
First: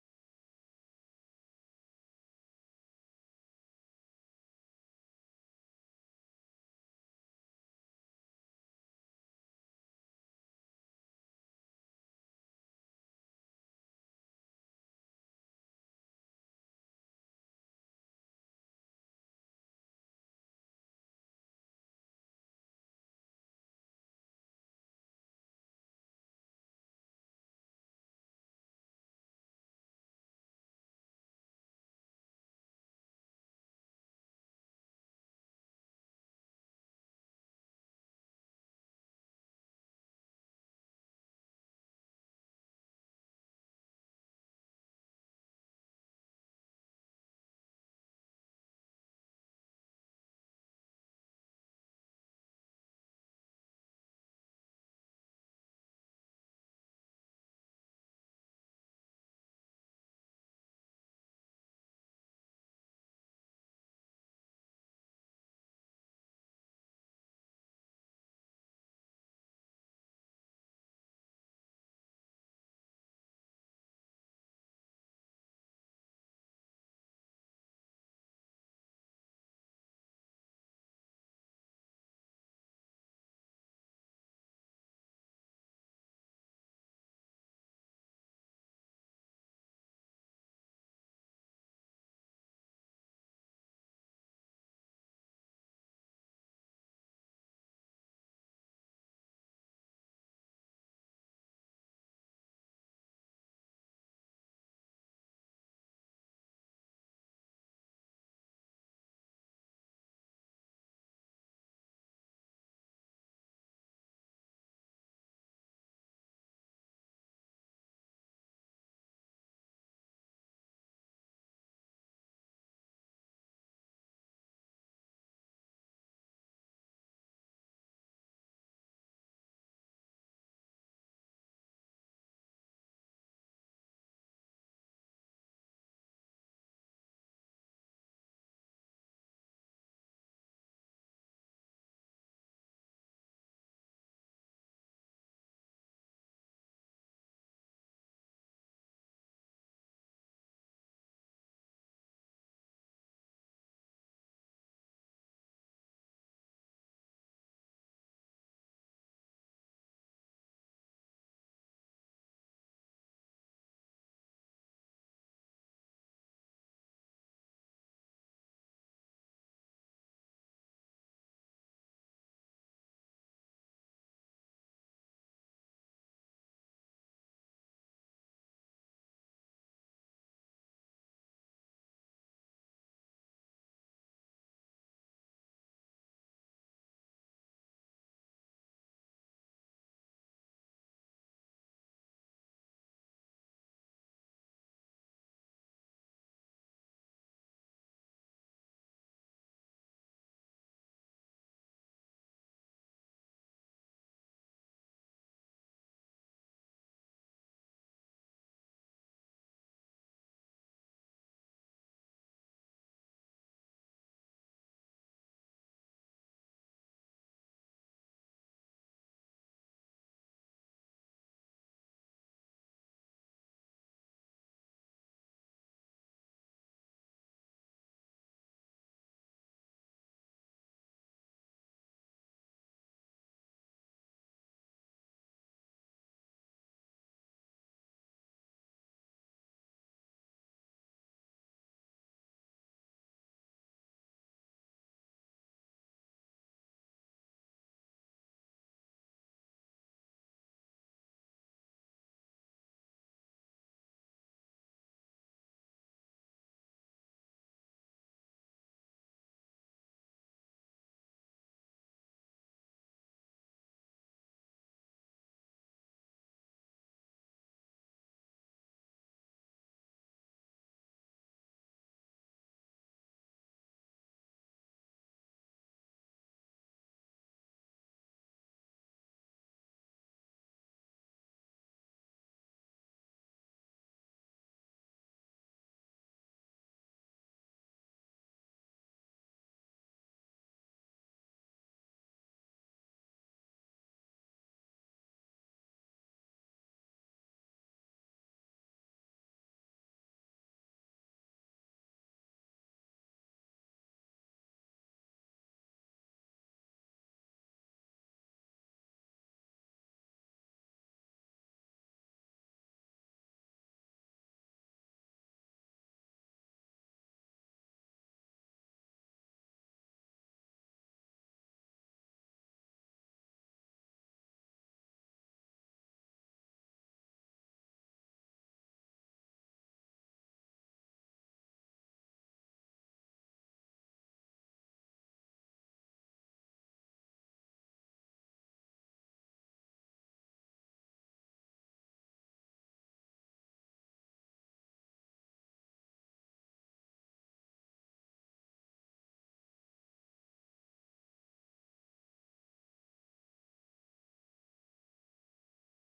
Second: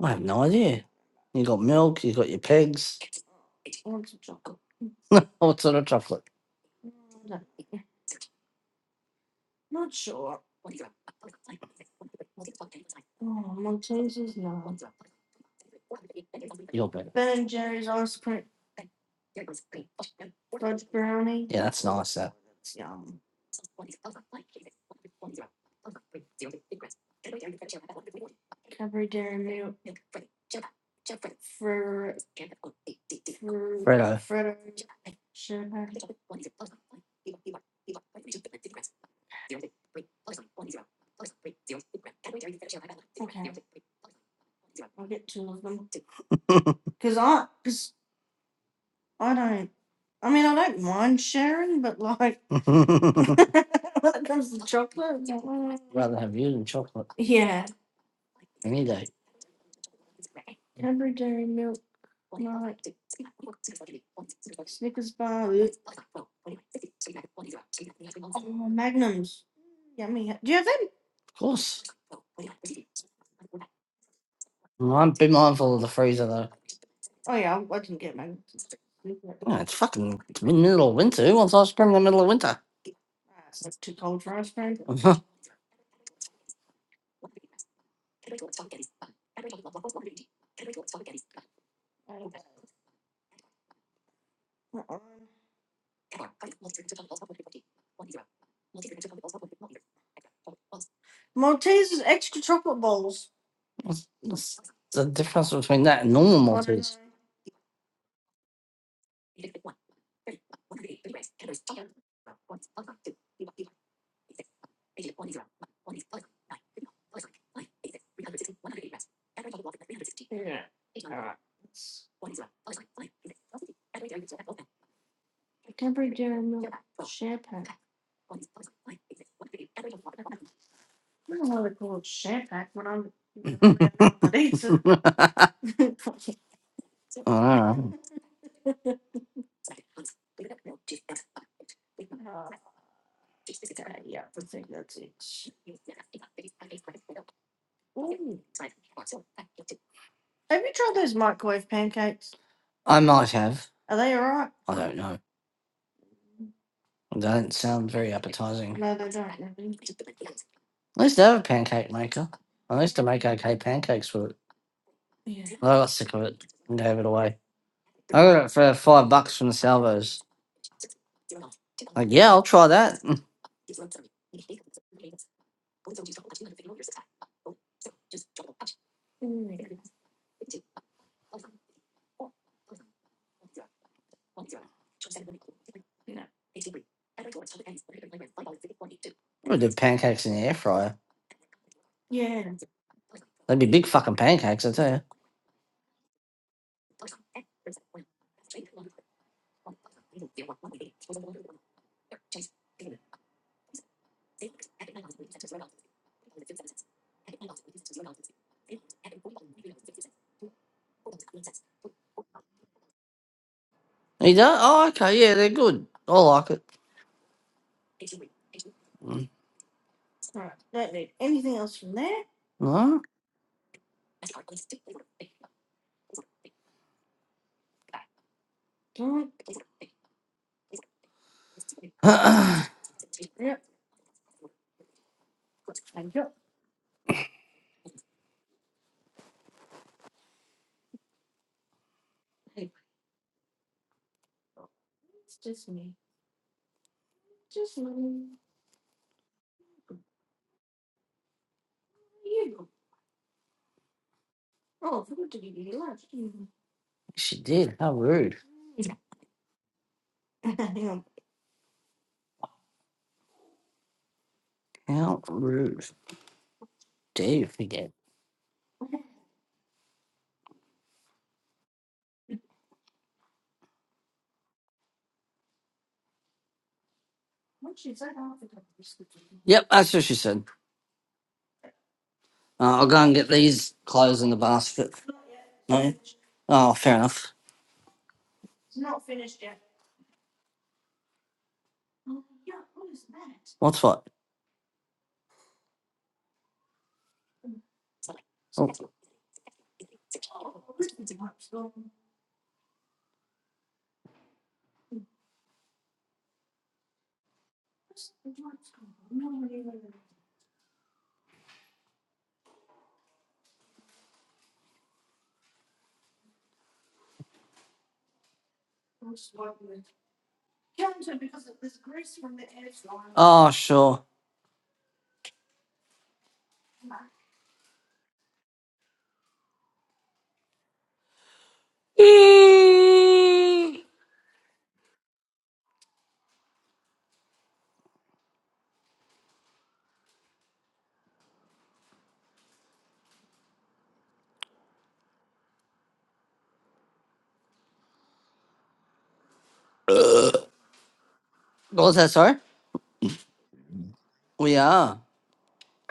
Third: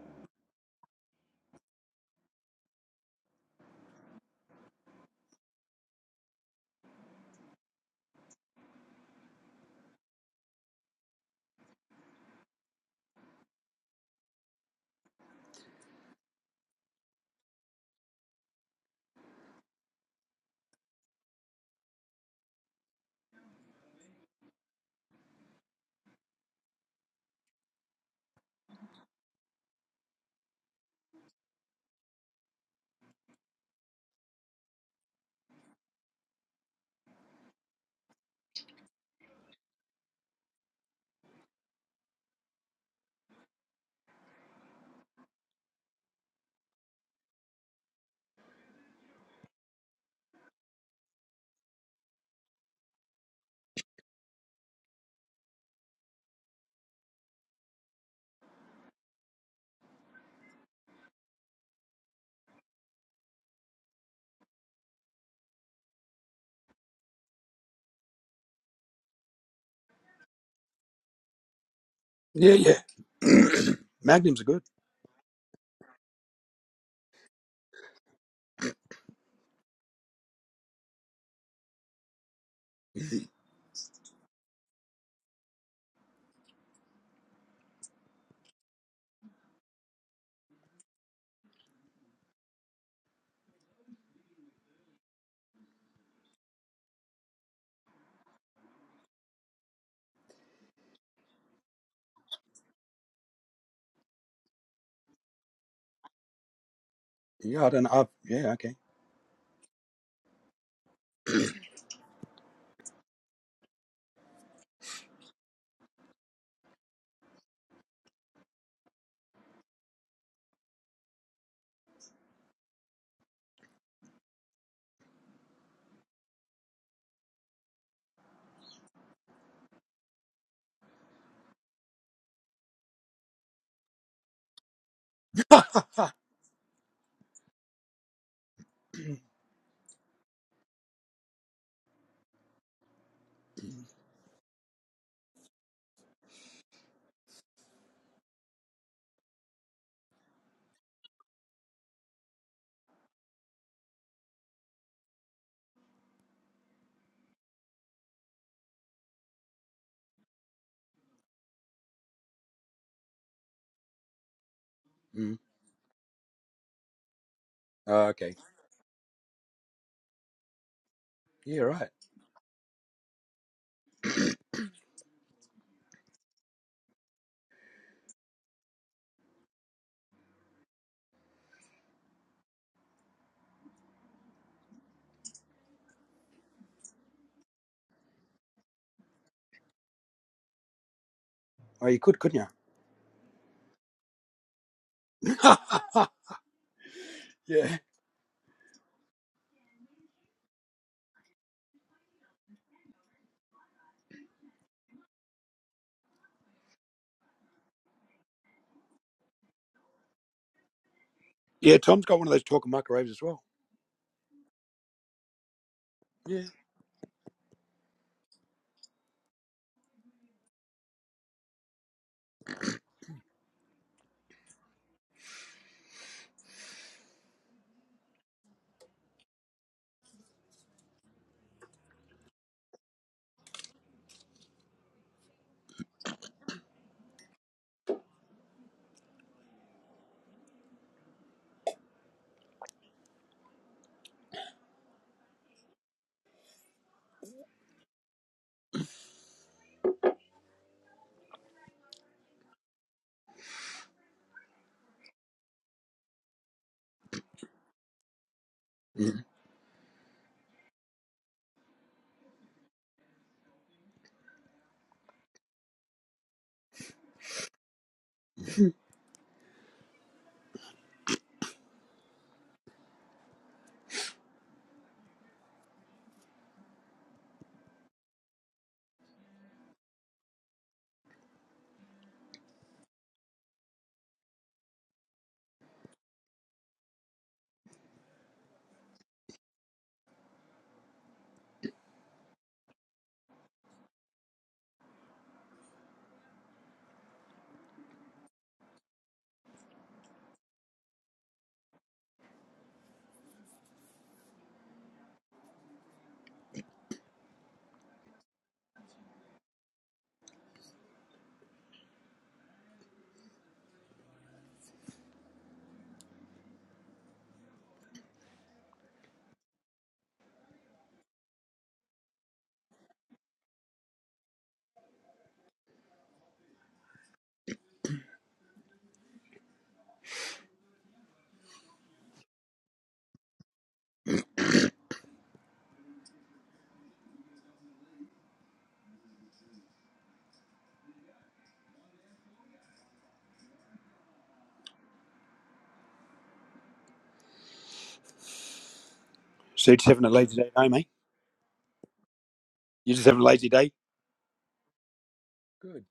[SPEAKER 2] I have no idea. You got milk. You got your pegs. What sort of chocolate? You'll bet. Yeah, that's nice. That Fredo. rather have you than chocolate any day. Of course.
[SPEAKER 1] yeah. yeah. Magnums are good.
[SPEAKER 2] Well, I'm Be mindful of the freezer though. Yeah, it's fucking it's mid- middle of winter. Who wants ice cream in the middle of winter? What's what's the difference between that and normal do Maltese?
[SPEAKER 1] Yeah, I don't know. I've- yeah, okay.
[SPEAKER 2] I don't know. I might have. I don't know. That doesn't sound very appetizing. No, they don't. At least they have a pancake maker. I used to make okay pancakes with it.
[SPEAKER 1] Mm.
[SPEAKER 2] But I got sick of it and gave it away.
[SPEAKER 1] Oh,
[SPEAKER 2] I
[SPEAKER 1] okay.
[SPEAKER 2] got it for five bucks from the salvos.
[SPEAKER 1] Yeah, right.
[SPEAKER 2] Like, yeah, I'll try that. Mm. I'm gonna do pancakes in the air fryer.
[SPEAKER 1] Oh, you could, couldn't you?
[SPEAKER 2] They'd be big fucking pancakes, I tell
[SPEAKER 1] yeah. Yeah, Tom's got one of those talking microwaves as well.
[SPEAKER 2] you. You don't? Oh, okay, yeah, they're good. I
[SPEAKER 1] Yeah.
[SPEAKER 2] like it. Mm. Huh? she did. How rude.
[SPEAKER 1] Mhm.
[SPEAKER 2] How rude. Dare you forget? Yep, that's what she said. Uh, I'll go and get these clothes in the basket. No? Oh, fair enough. What's what? Oh, oh, sure.
[SPEAKER 1] So you're just having a lazy day at home, eh?
[SPEAKER 2] What that, sir?
[SPEAKER 1] You're just having a lazy day?
[SPEAKER 2] We are.
[SPEAKER 1] Good.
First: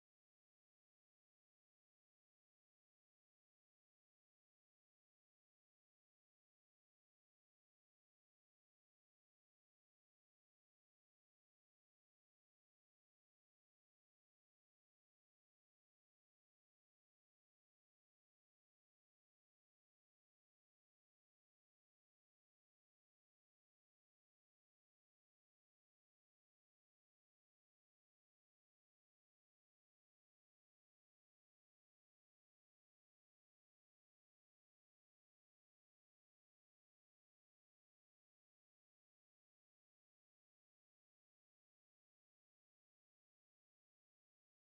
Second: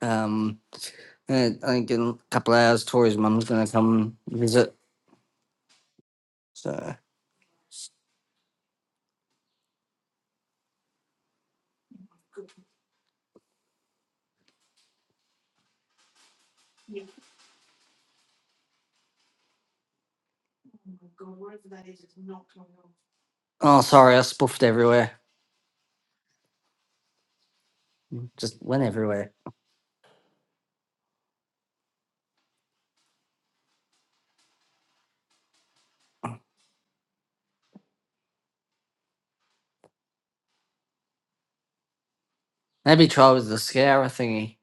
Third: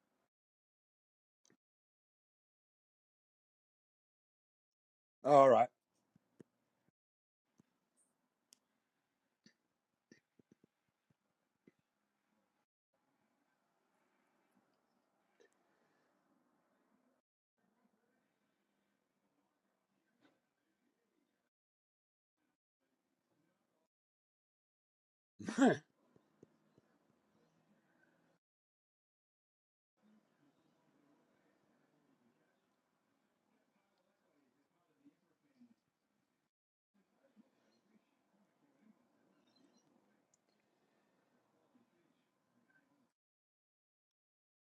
[SPEAKER 2] Um, eh, I think in a couple of hours, Tori's mum's going to come visit.
[SPEAKER 1] All right.
[SPEAKER 2] So, oh, sorry, I spoofed everywhere.
[SPEAKER 1] oh,
[SPEAKER 2] Just went everywhere. Maybe try with the scourer thingy.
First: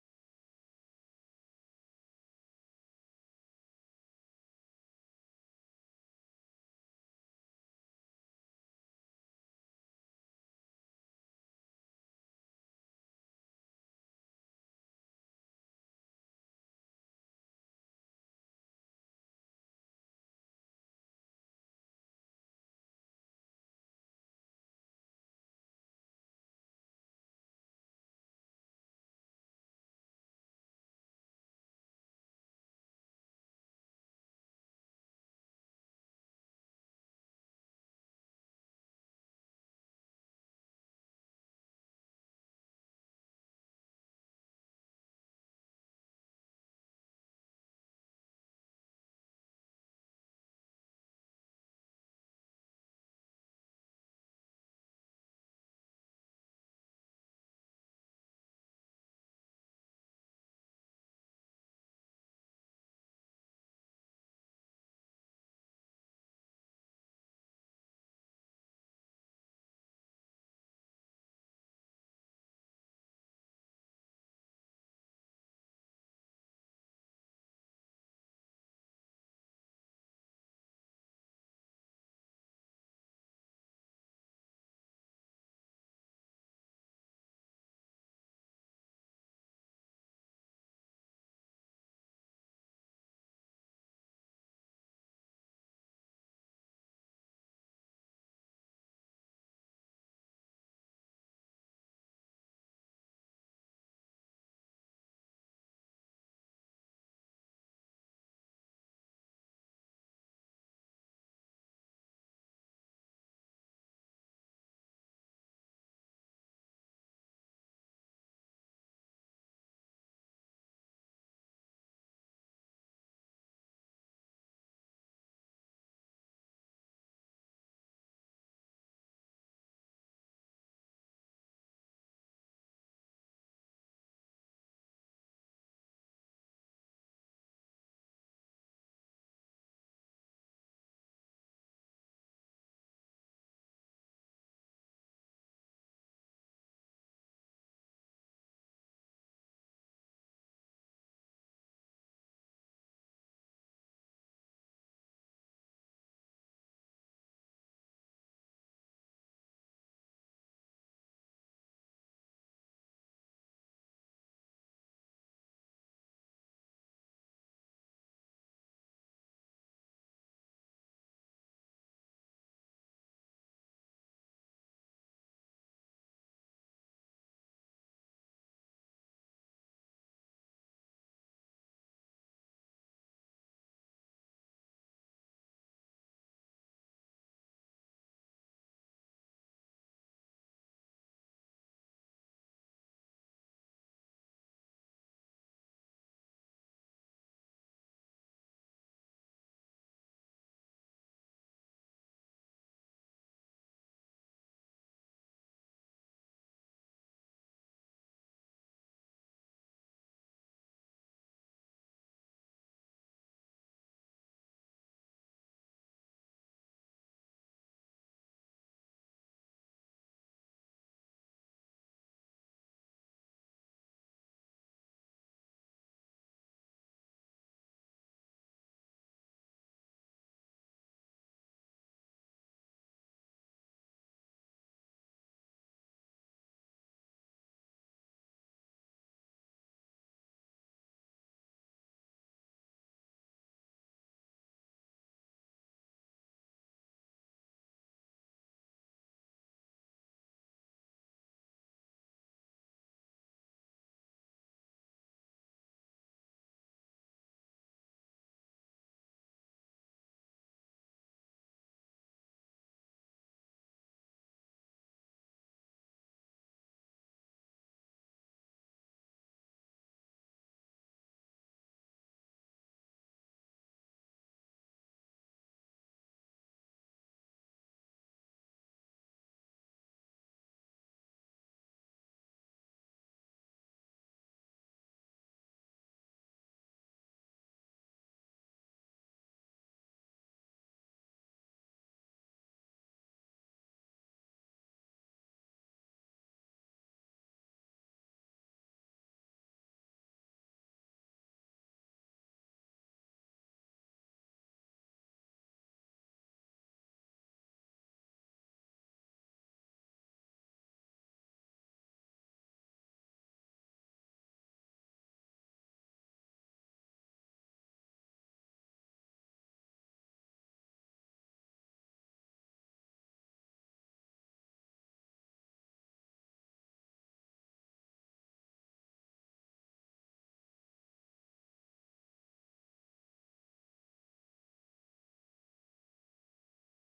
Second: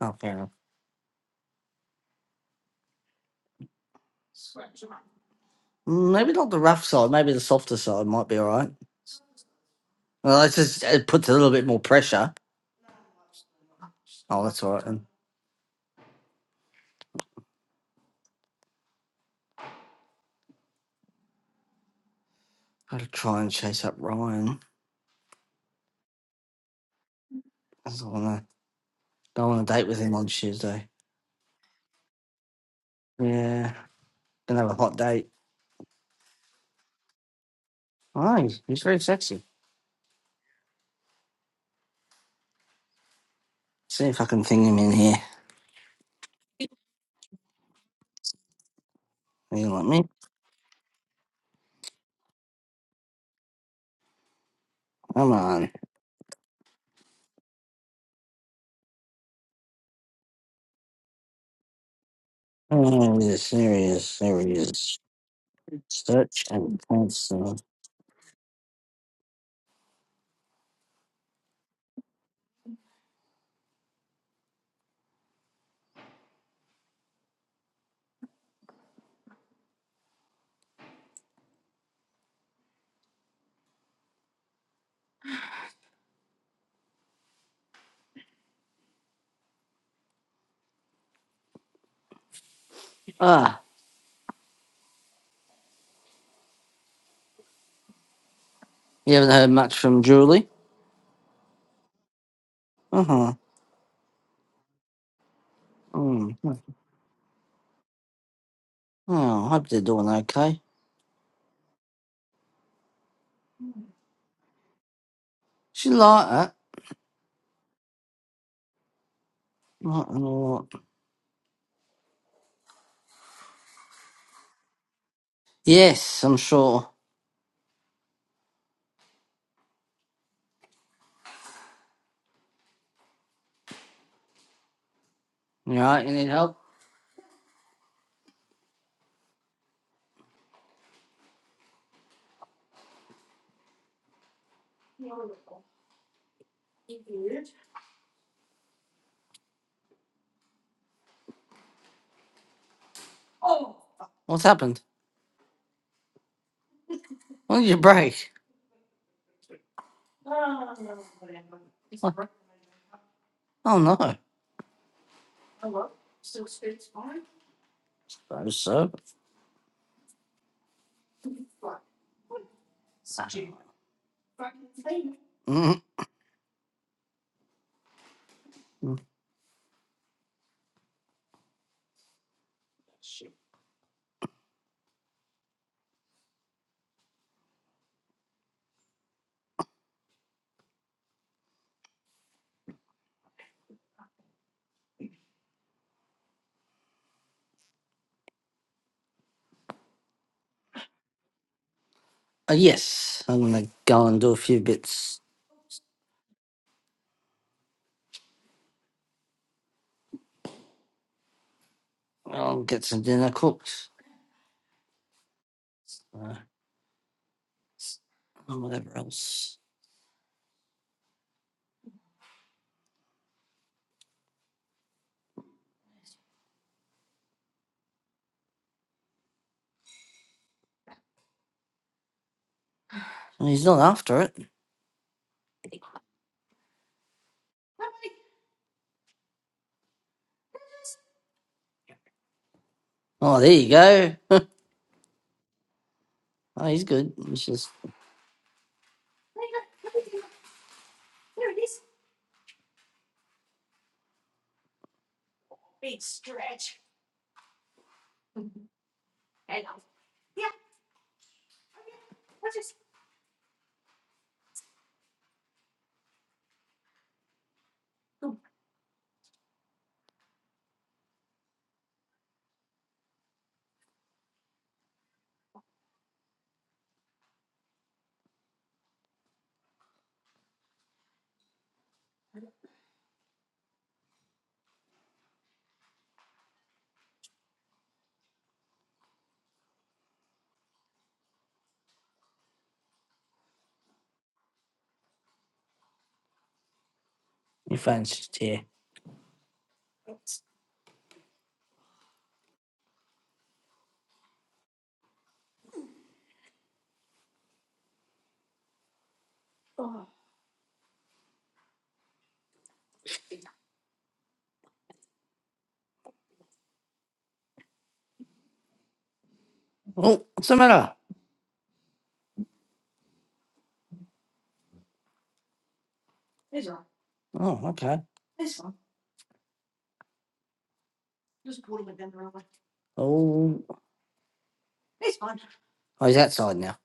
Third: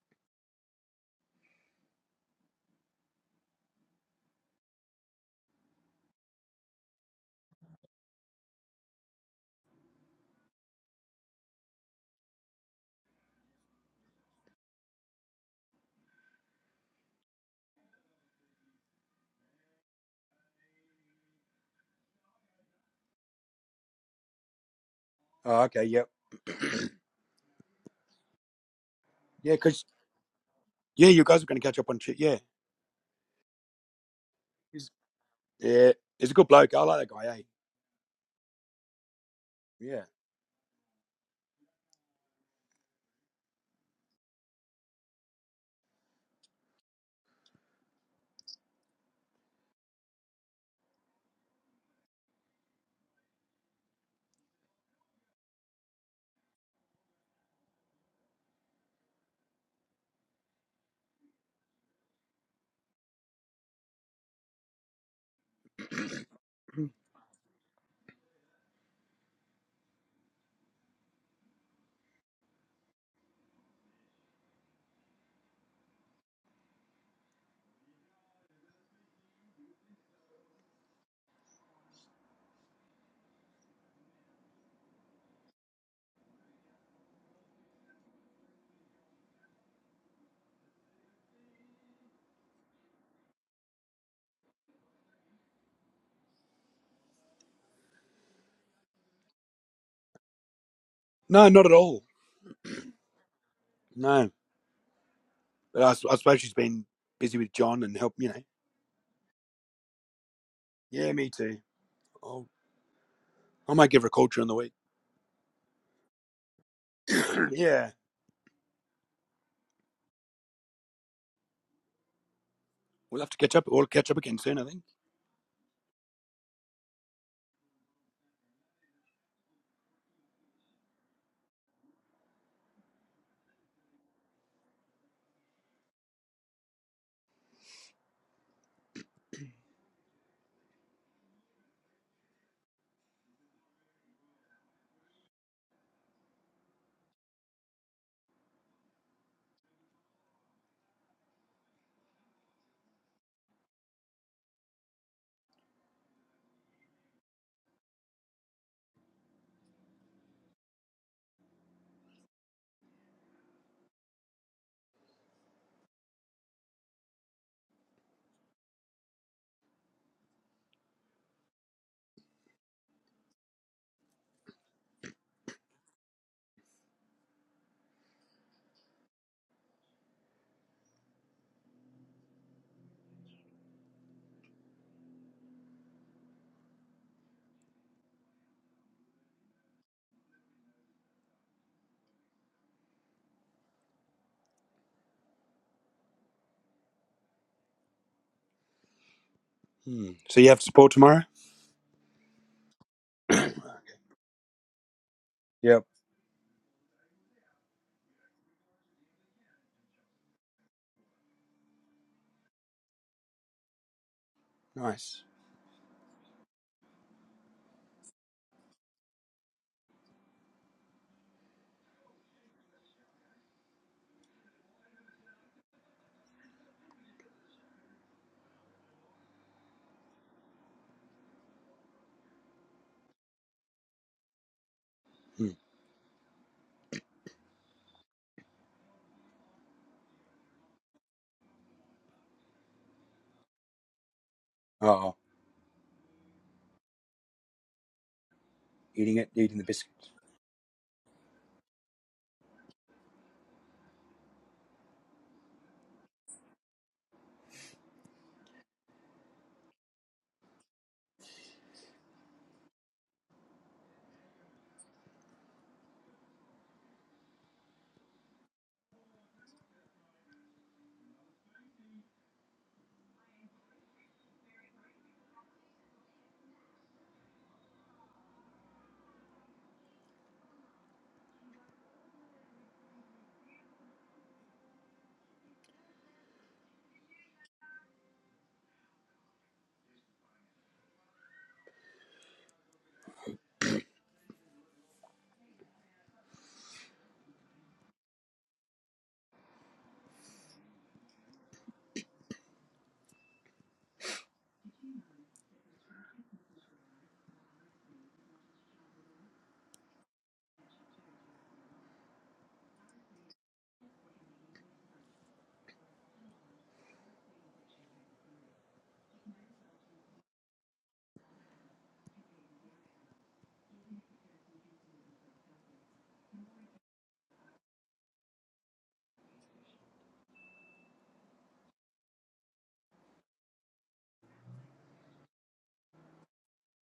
[SPEAKER 2] Oh, fair enough. Mm, Maybe not the rough side. Maybe the softer side might be all right. Well, it's just it puts a little bit more pressure. Oh, that's all right. Then got to try and chase up Ryan.
[SPEAKER 1] okay, yep.
[SPEAKER 2] I don't want to. Don't
[SPEAKER 1] Yeah,
[SPEAKER 2] want to
[SPEAKER 1] because,
[SPEAKER 2] date with him on Tuesday.
[SPEAKER 1] yeah, you guys are going to catch up on shit. Yeah.
[SPEAKER 2] Yeah, gonna have a
[SPEAKER 1] He's,
[SPEAKER 2] hot date.
[SPEAKER 1] yeah, he's a good bloke. I like that guy. Eh?
[SPEAKER 2] Oh, he's he's very sexy.
[SPEAKER 1] Yeah.
[SPEAKER 2] See if I can ping him in here. Will you let me? Come on. Oh, this, there he is. There he is. Search and cancel. Ah, you haven't heard much from Julie?
[SPEAKER 1] No, not at all.
[SPEAKER 2] Uh huh.
[SPEAKER 1] No, but I I
[SPEAKER 2] Mm.
[SPEAKER 1] suppose she's been busy with John and help. You know.
[SPEAKER 2] Oh, I hope they're doing okay.
[SPEAKER 1] Yeah, me too. I'll, I might give her a call during the week.
[SPEAKER 2] She like that.
[SPEAKER 1] yeah,
[SPEAKER 2] Like them a lot.
[SPEAKER 1] we'll have to catch up. We'll catch up again soon, I think.
[SPEAKER 2] Yes, I'm sure. You alright? You need help? What's happened? When did you break? Oh no. Suppose so. Mm. Uh,
[SPEAKER 1] Hmm. So you have support tomorrow?
[SPEAKER 2] yes, I'm gonna go and do a few bits.
[SPEAKER 1] Yep.
[SPEAKER 2] I'll get some dinner cooked.
[SPEAKER 1] Nice.
[SPEAKER 2] Uh, and whatever else. And he's not after it.
[SPEAKER 1] Hmm.
[SPEAKER 2] Oh, there you go.
[SPEAKER 1] Oh,
[SPEAKER 2] oh, he's good. It's just
[SPEAKER 1] eating it, eating the biscuits.
[SPEAKER 2] your phone's just here. Oh, what's the matter? Oh, okay. Oh, oh he's outside now.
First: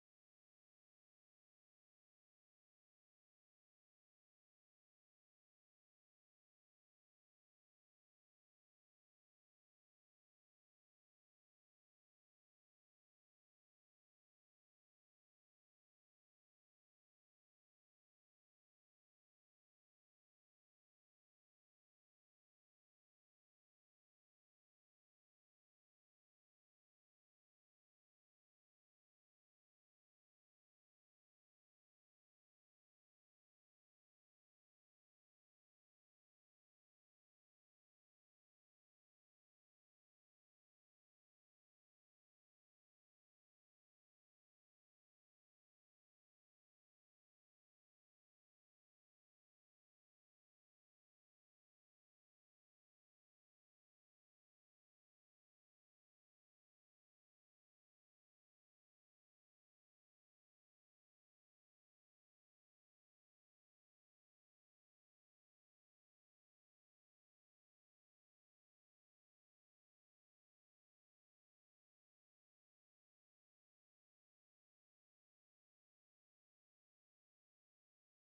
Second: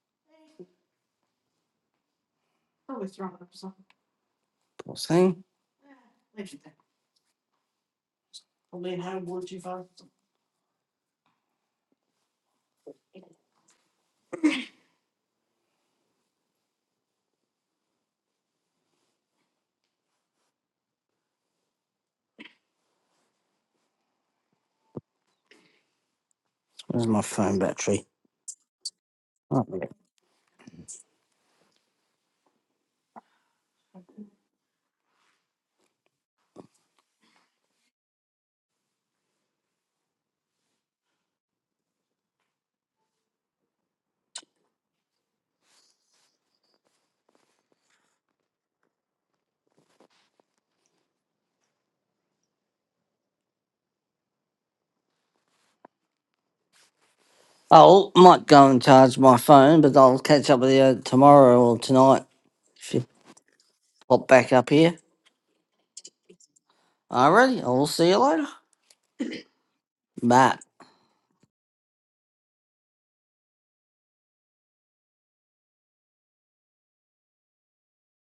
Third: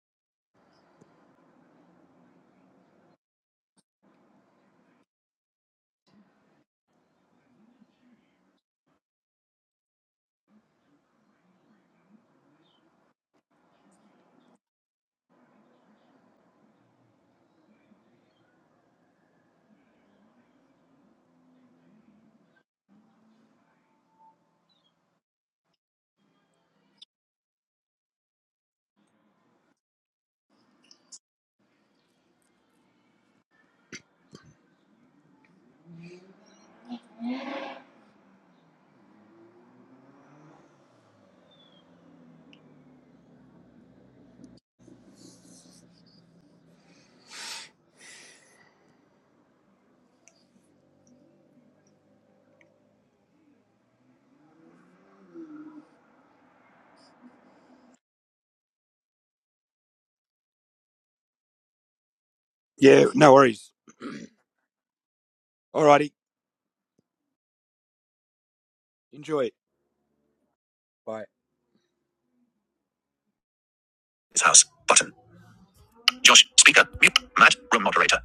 [SPEAKER 2] Poor thing. Where's my phone battery? Oh, yeah. Oh, might go and charge my phone, but I'll catch up with you tomorrow or tonight if you
[SPEAKER 1] Yeah, no worries.
[SPEAKER 2] pop back up here.
[SPEAKER 1] Alrighty,
[SPEAKER 2] Alrighty, I'll see you later.
[SPEAKER 1] enjoy it.
[SPEAKER 2] Bye.
[SPEAKER 1] Bye. His house. Button. Josh. Speaker. Mute. Matt. Room moderator.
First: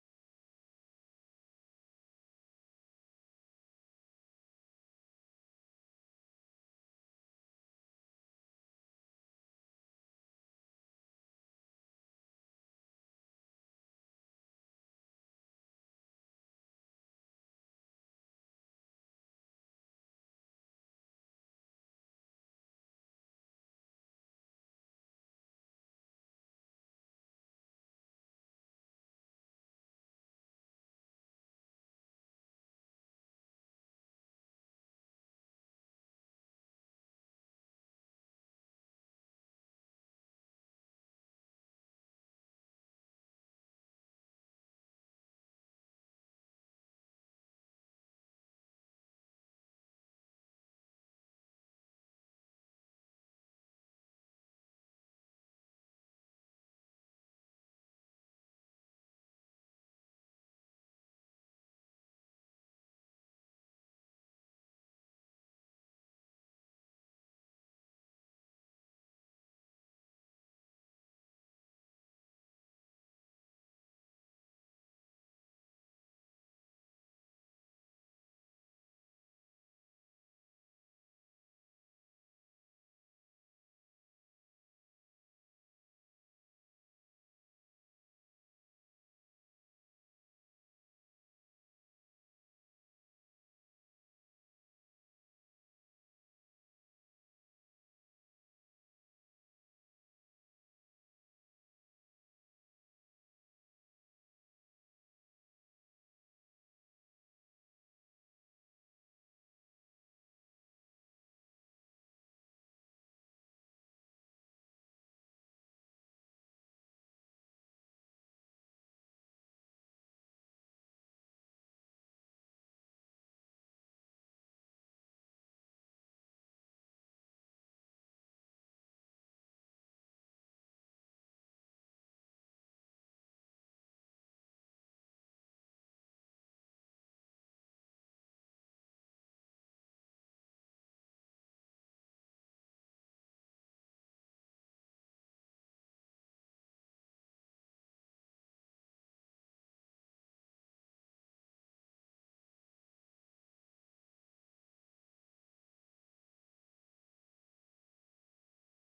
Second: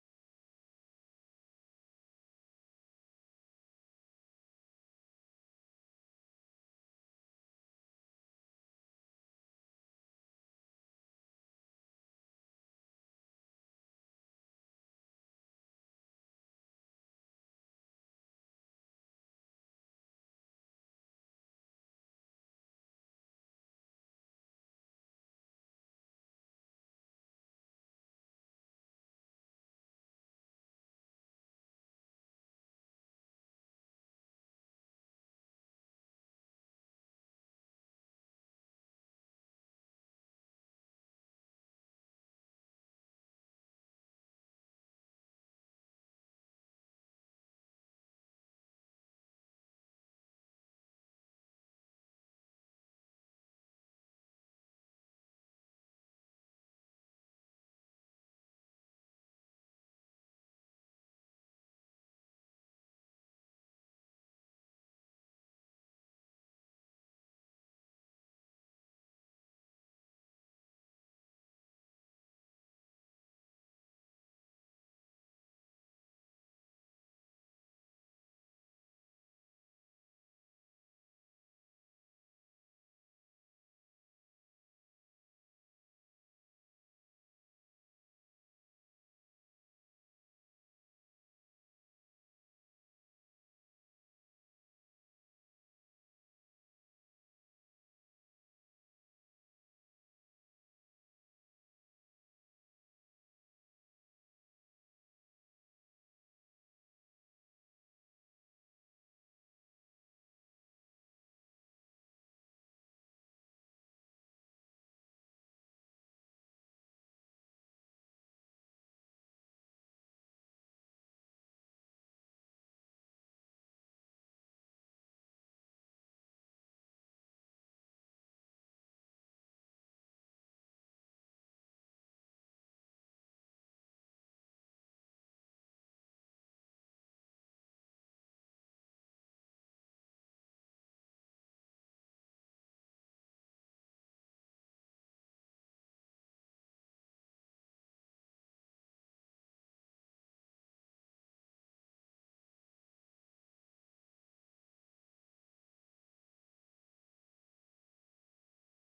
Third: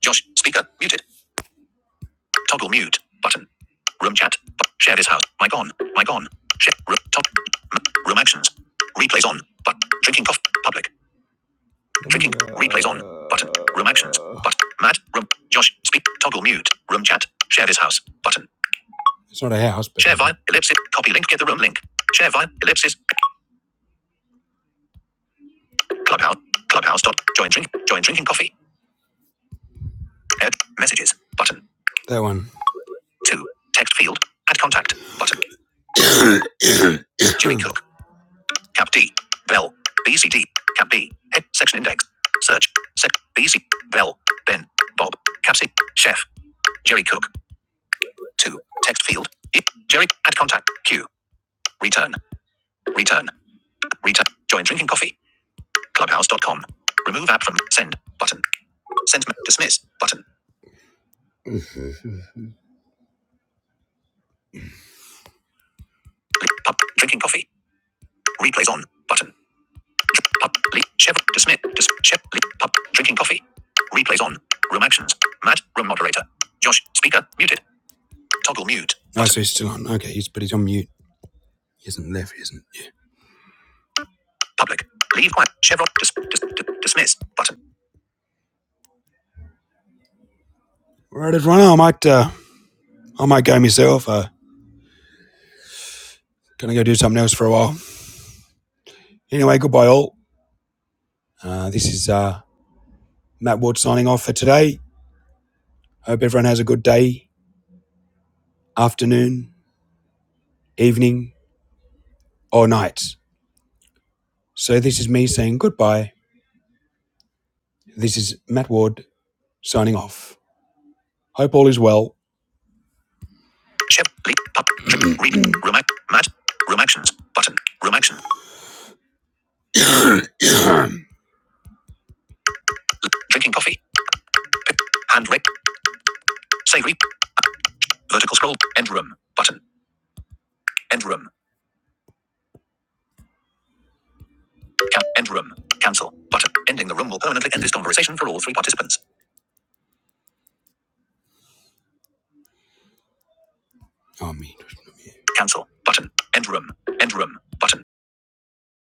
[SPEAKER 1] Josh. Speaker. Muted. Toggle mute button. Room chat. share this house. Mic on. Mic on. Share. Room, top. room actions. Replays on. But drinking coffee. Public. Drinking. Replays on. Button. Room actions. But Matt. Room. Josh. Speak. Toggle mute. Room chat. Share this house. Button. Sort of house. But share via ellipsis. Copy link. Get the room link. Share via ellipsis. Clubhouse. Clubhouse. Dot. Join drink. Join drinking coffee. Add messages. Button. Two. Text field. Add contact. Button. Jimmy Cook. Cap D. Bell. BCD. Cap B. Head. Section index. Search. Sec. BC. Bell. Ben. Bob. Cap C. Chef. Jerry Cook. 2. Text field. I, Jerry. Add contact. Q. Return. Return. Return. Join drinking coffee. Clubhouse dot com Remove app from send button. Send dismiss button. pub drinking coffee. Replays on button. Pub Chef dismiss dis Chef pub drinking coffee. Replays on. Room actions. Matt room moderator. Josh speaker muted. Toggle mute. Oh, so he's still on. Okay, he's but he's on mute. He isn't left. He isn't. Yeah. Public. Leave quiet. Chevron. Dis- dis- dis- dismiss. Button. Right, everyone. I might uh, I might go myself. Uh, gonna go do something else for a while. Anyway, goodbye all. Uh, this is uh, Matt Ward signing off for today. Hope everyone has a good day, afternoon, evening, or night. So this is me saying goodbye. This is Matt Ward signing off. Hope all is well. Chev. Leave. Pub. Chev- read. Room. Act. Mat. Room actions. Button. Room actions. Drinking coffee. Pick. Hand rec. Say re. Vertical scroll. End room. Button. End room. Can- end room. Cancel. Button. Ending the room will permanently end this conversation for all three participants. Amen. Cancel. Button. End room. End room. Button.